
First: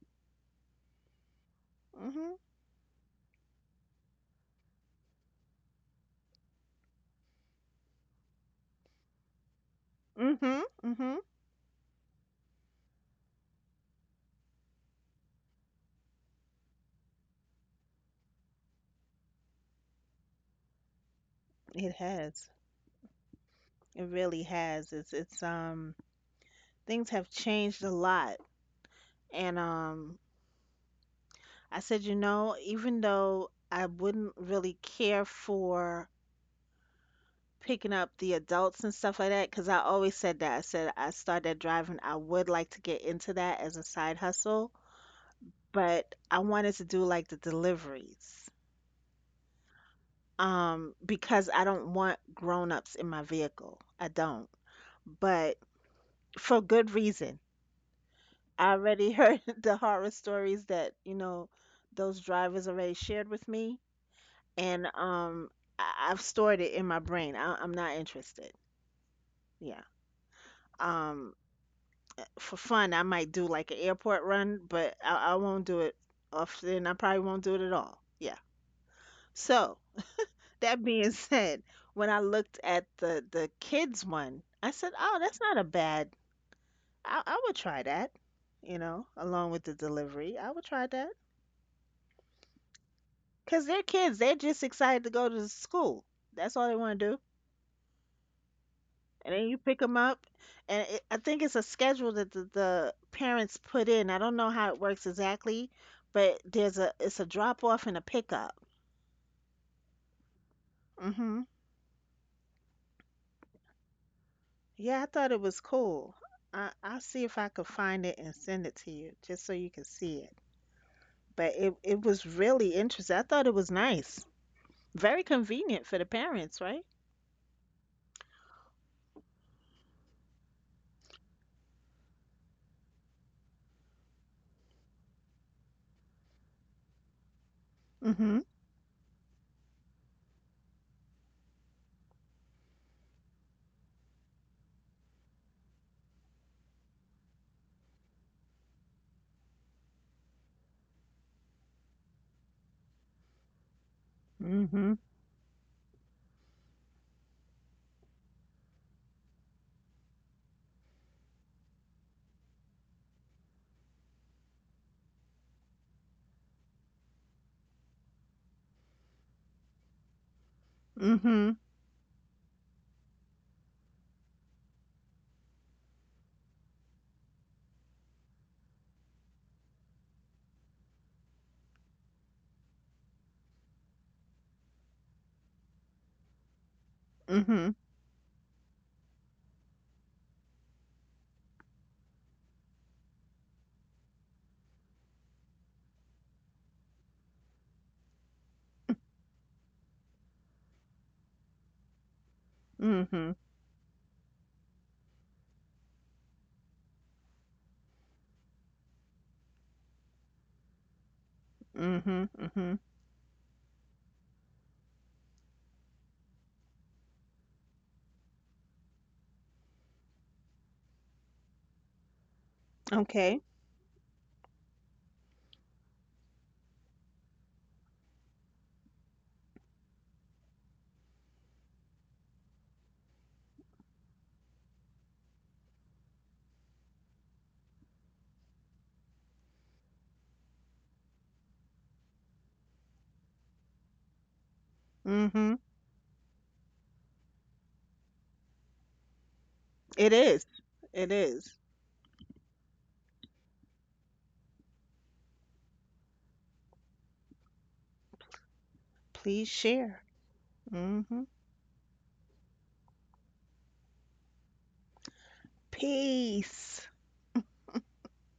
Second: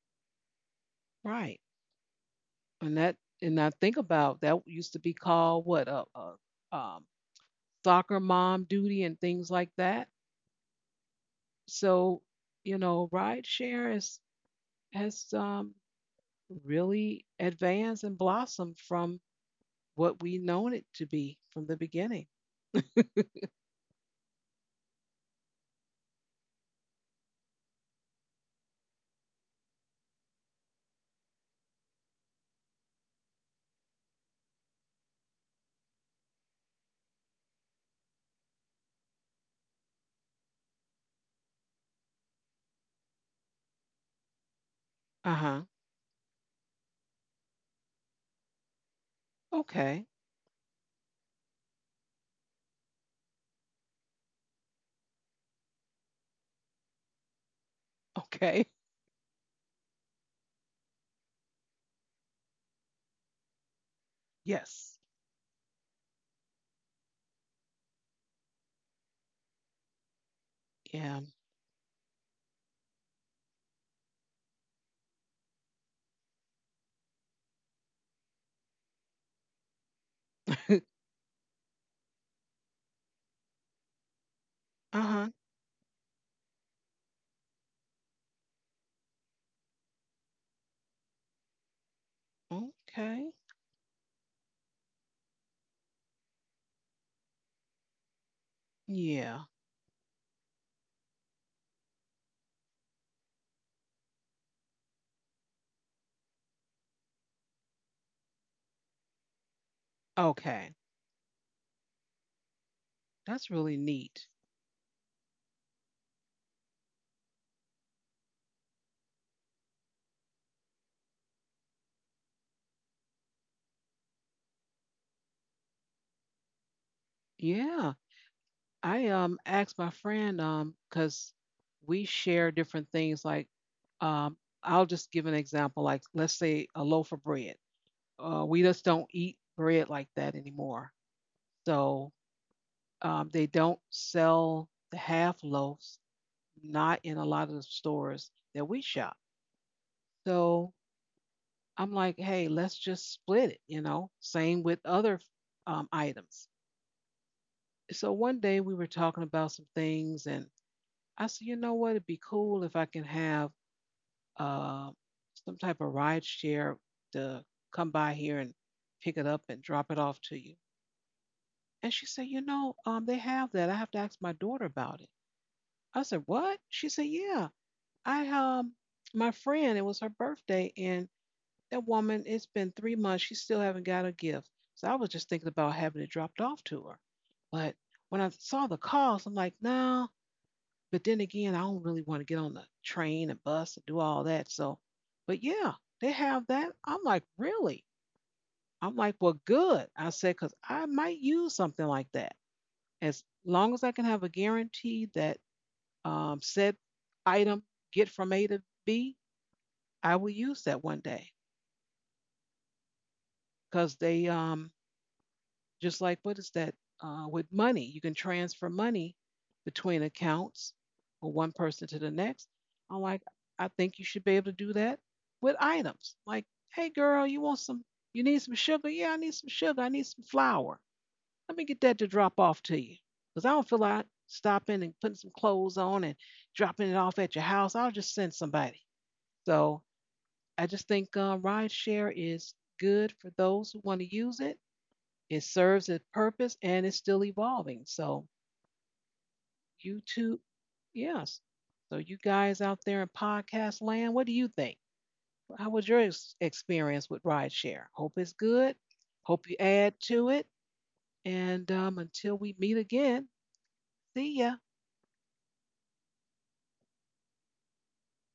A: Right.
B: Mhm.
A: And that, and I think about that used to be called what a soccer mom duty and things like that.
B: Mhm. Mhm.
A: So, you know, ride share is, has really advanced and blossomed from what we known it to be from the
B: It
A: beginning.
B: has. It really has. It's things have changed a lot, and I said, you know, even though I wouldn't really care for picking up the adults and stuff like that, because I always said that. I said, I started driving, I would like to get into that as a side hustle,
A: Uh huh.
B: but I wanted to do like the deliveries.
A: Okay.
B: Because I don't want grown-ups in my vehicle. I don't. But for good reason.
A: Okay.
B: I already heard the horror stories that, you know, those drivers already shared with me, and
A: Yes.
B: I've stored it in my brain. I'm not interested. Yeah.
A: Yeah.
B: Um, for fun, I might do like an airport run, but I won't do it often. I probably won't do it at all. Yeah. So that being said, when I looked at the kids one, I said, "Oh,
A: Uh-huh.
B: that's not a bad. I would try that. You know, along with the delivery, I would try that
A: Okay.
B: because they're kids. They're just excited to go to the school. That's all they want to do. And
A: Yeah.
B: then you pick them up, and I think it's a schedule that the parents put in. I don't know how it works exactly, but there's a it's a drop off and a pickup.
A: Okay.
B: Hmm.
A: That's really neat.
B: Yeah, I thought it was cool. I'll see if I could find it and send it to you just so you can see it, but it was really interesting. I thought it was nice, very convenient for the parents, right?
A: Yeah. I asked my friend because we share different things like um I'll just give an example like let's say a loaf of bread.
B: Mm-hmm.
A: We just don't eat bread like that anymore. So they don't sell the half loaves, not in a lot of the stores that we shop. So I'm like, hey, let's just split it, you know, same with
B: Mm-hmm.
A: other items. So one day we were talking about some things, and I said, you know what, it'd be cool if I can have uh, some type of ride share to come by here and pick it up and drop it off to you.
B: Mm-hmm.
A: And she said, you know, they have that. I have to ask my daughter about it. I said, what? She said, yeah. I my friend, it was her birthday, and that woman, it's been 3 months. She still haven't got a gift. So I was just thinking about having it dropped off to her.
B: Mm-hmm.
A: But when I saw the cost, I'm like, no. But then again, I don't really want to get on the train and bus and do all that. So, but yeah, they have that. I'm like, really? I'm like, well, good. I said, because I might use something like that.
B: Mm-hmm.
A: As long as I can have a guarantee that said item get from A to B, I will use that one day
B: Mm-hmm. Mm-hmm.
A: because they just like what is that with money? You can transfer money between accounts or one person to the next. I'm like,
B: Okay.
A: I think you should be able to do that with items. Like, hey girl, you want some? You need some sugar? Yeah, I need some sugar. I need some flour. Let me get that to drop off to you. Cause I don't feel like stopping and putting some clothes on and dropping it off at your house. I'll just send somebody. So I just think ride is good for those who want to use it. It
B: Mm-hmm.
A: serves its purpose and it's still evolving. So
B: It
A: YouTube,
B: is. It
A: yes.
B: is.
A: So you guys out there in podcast land, what do you think? How was your experience with rideshare? Hope it's good.
B: Please
A: Hope you add
B: share.
A: to it.
B: Hmm.
A: And until we meet again, see ya.
B: Peace.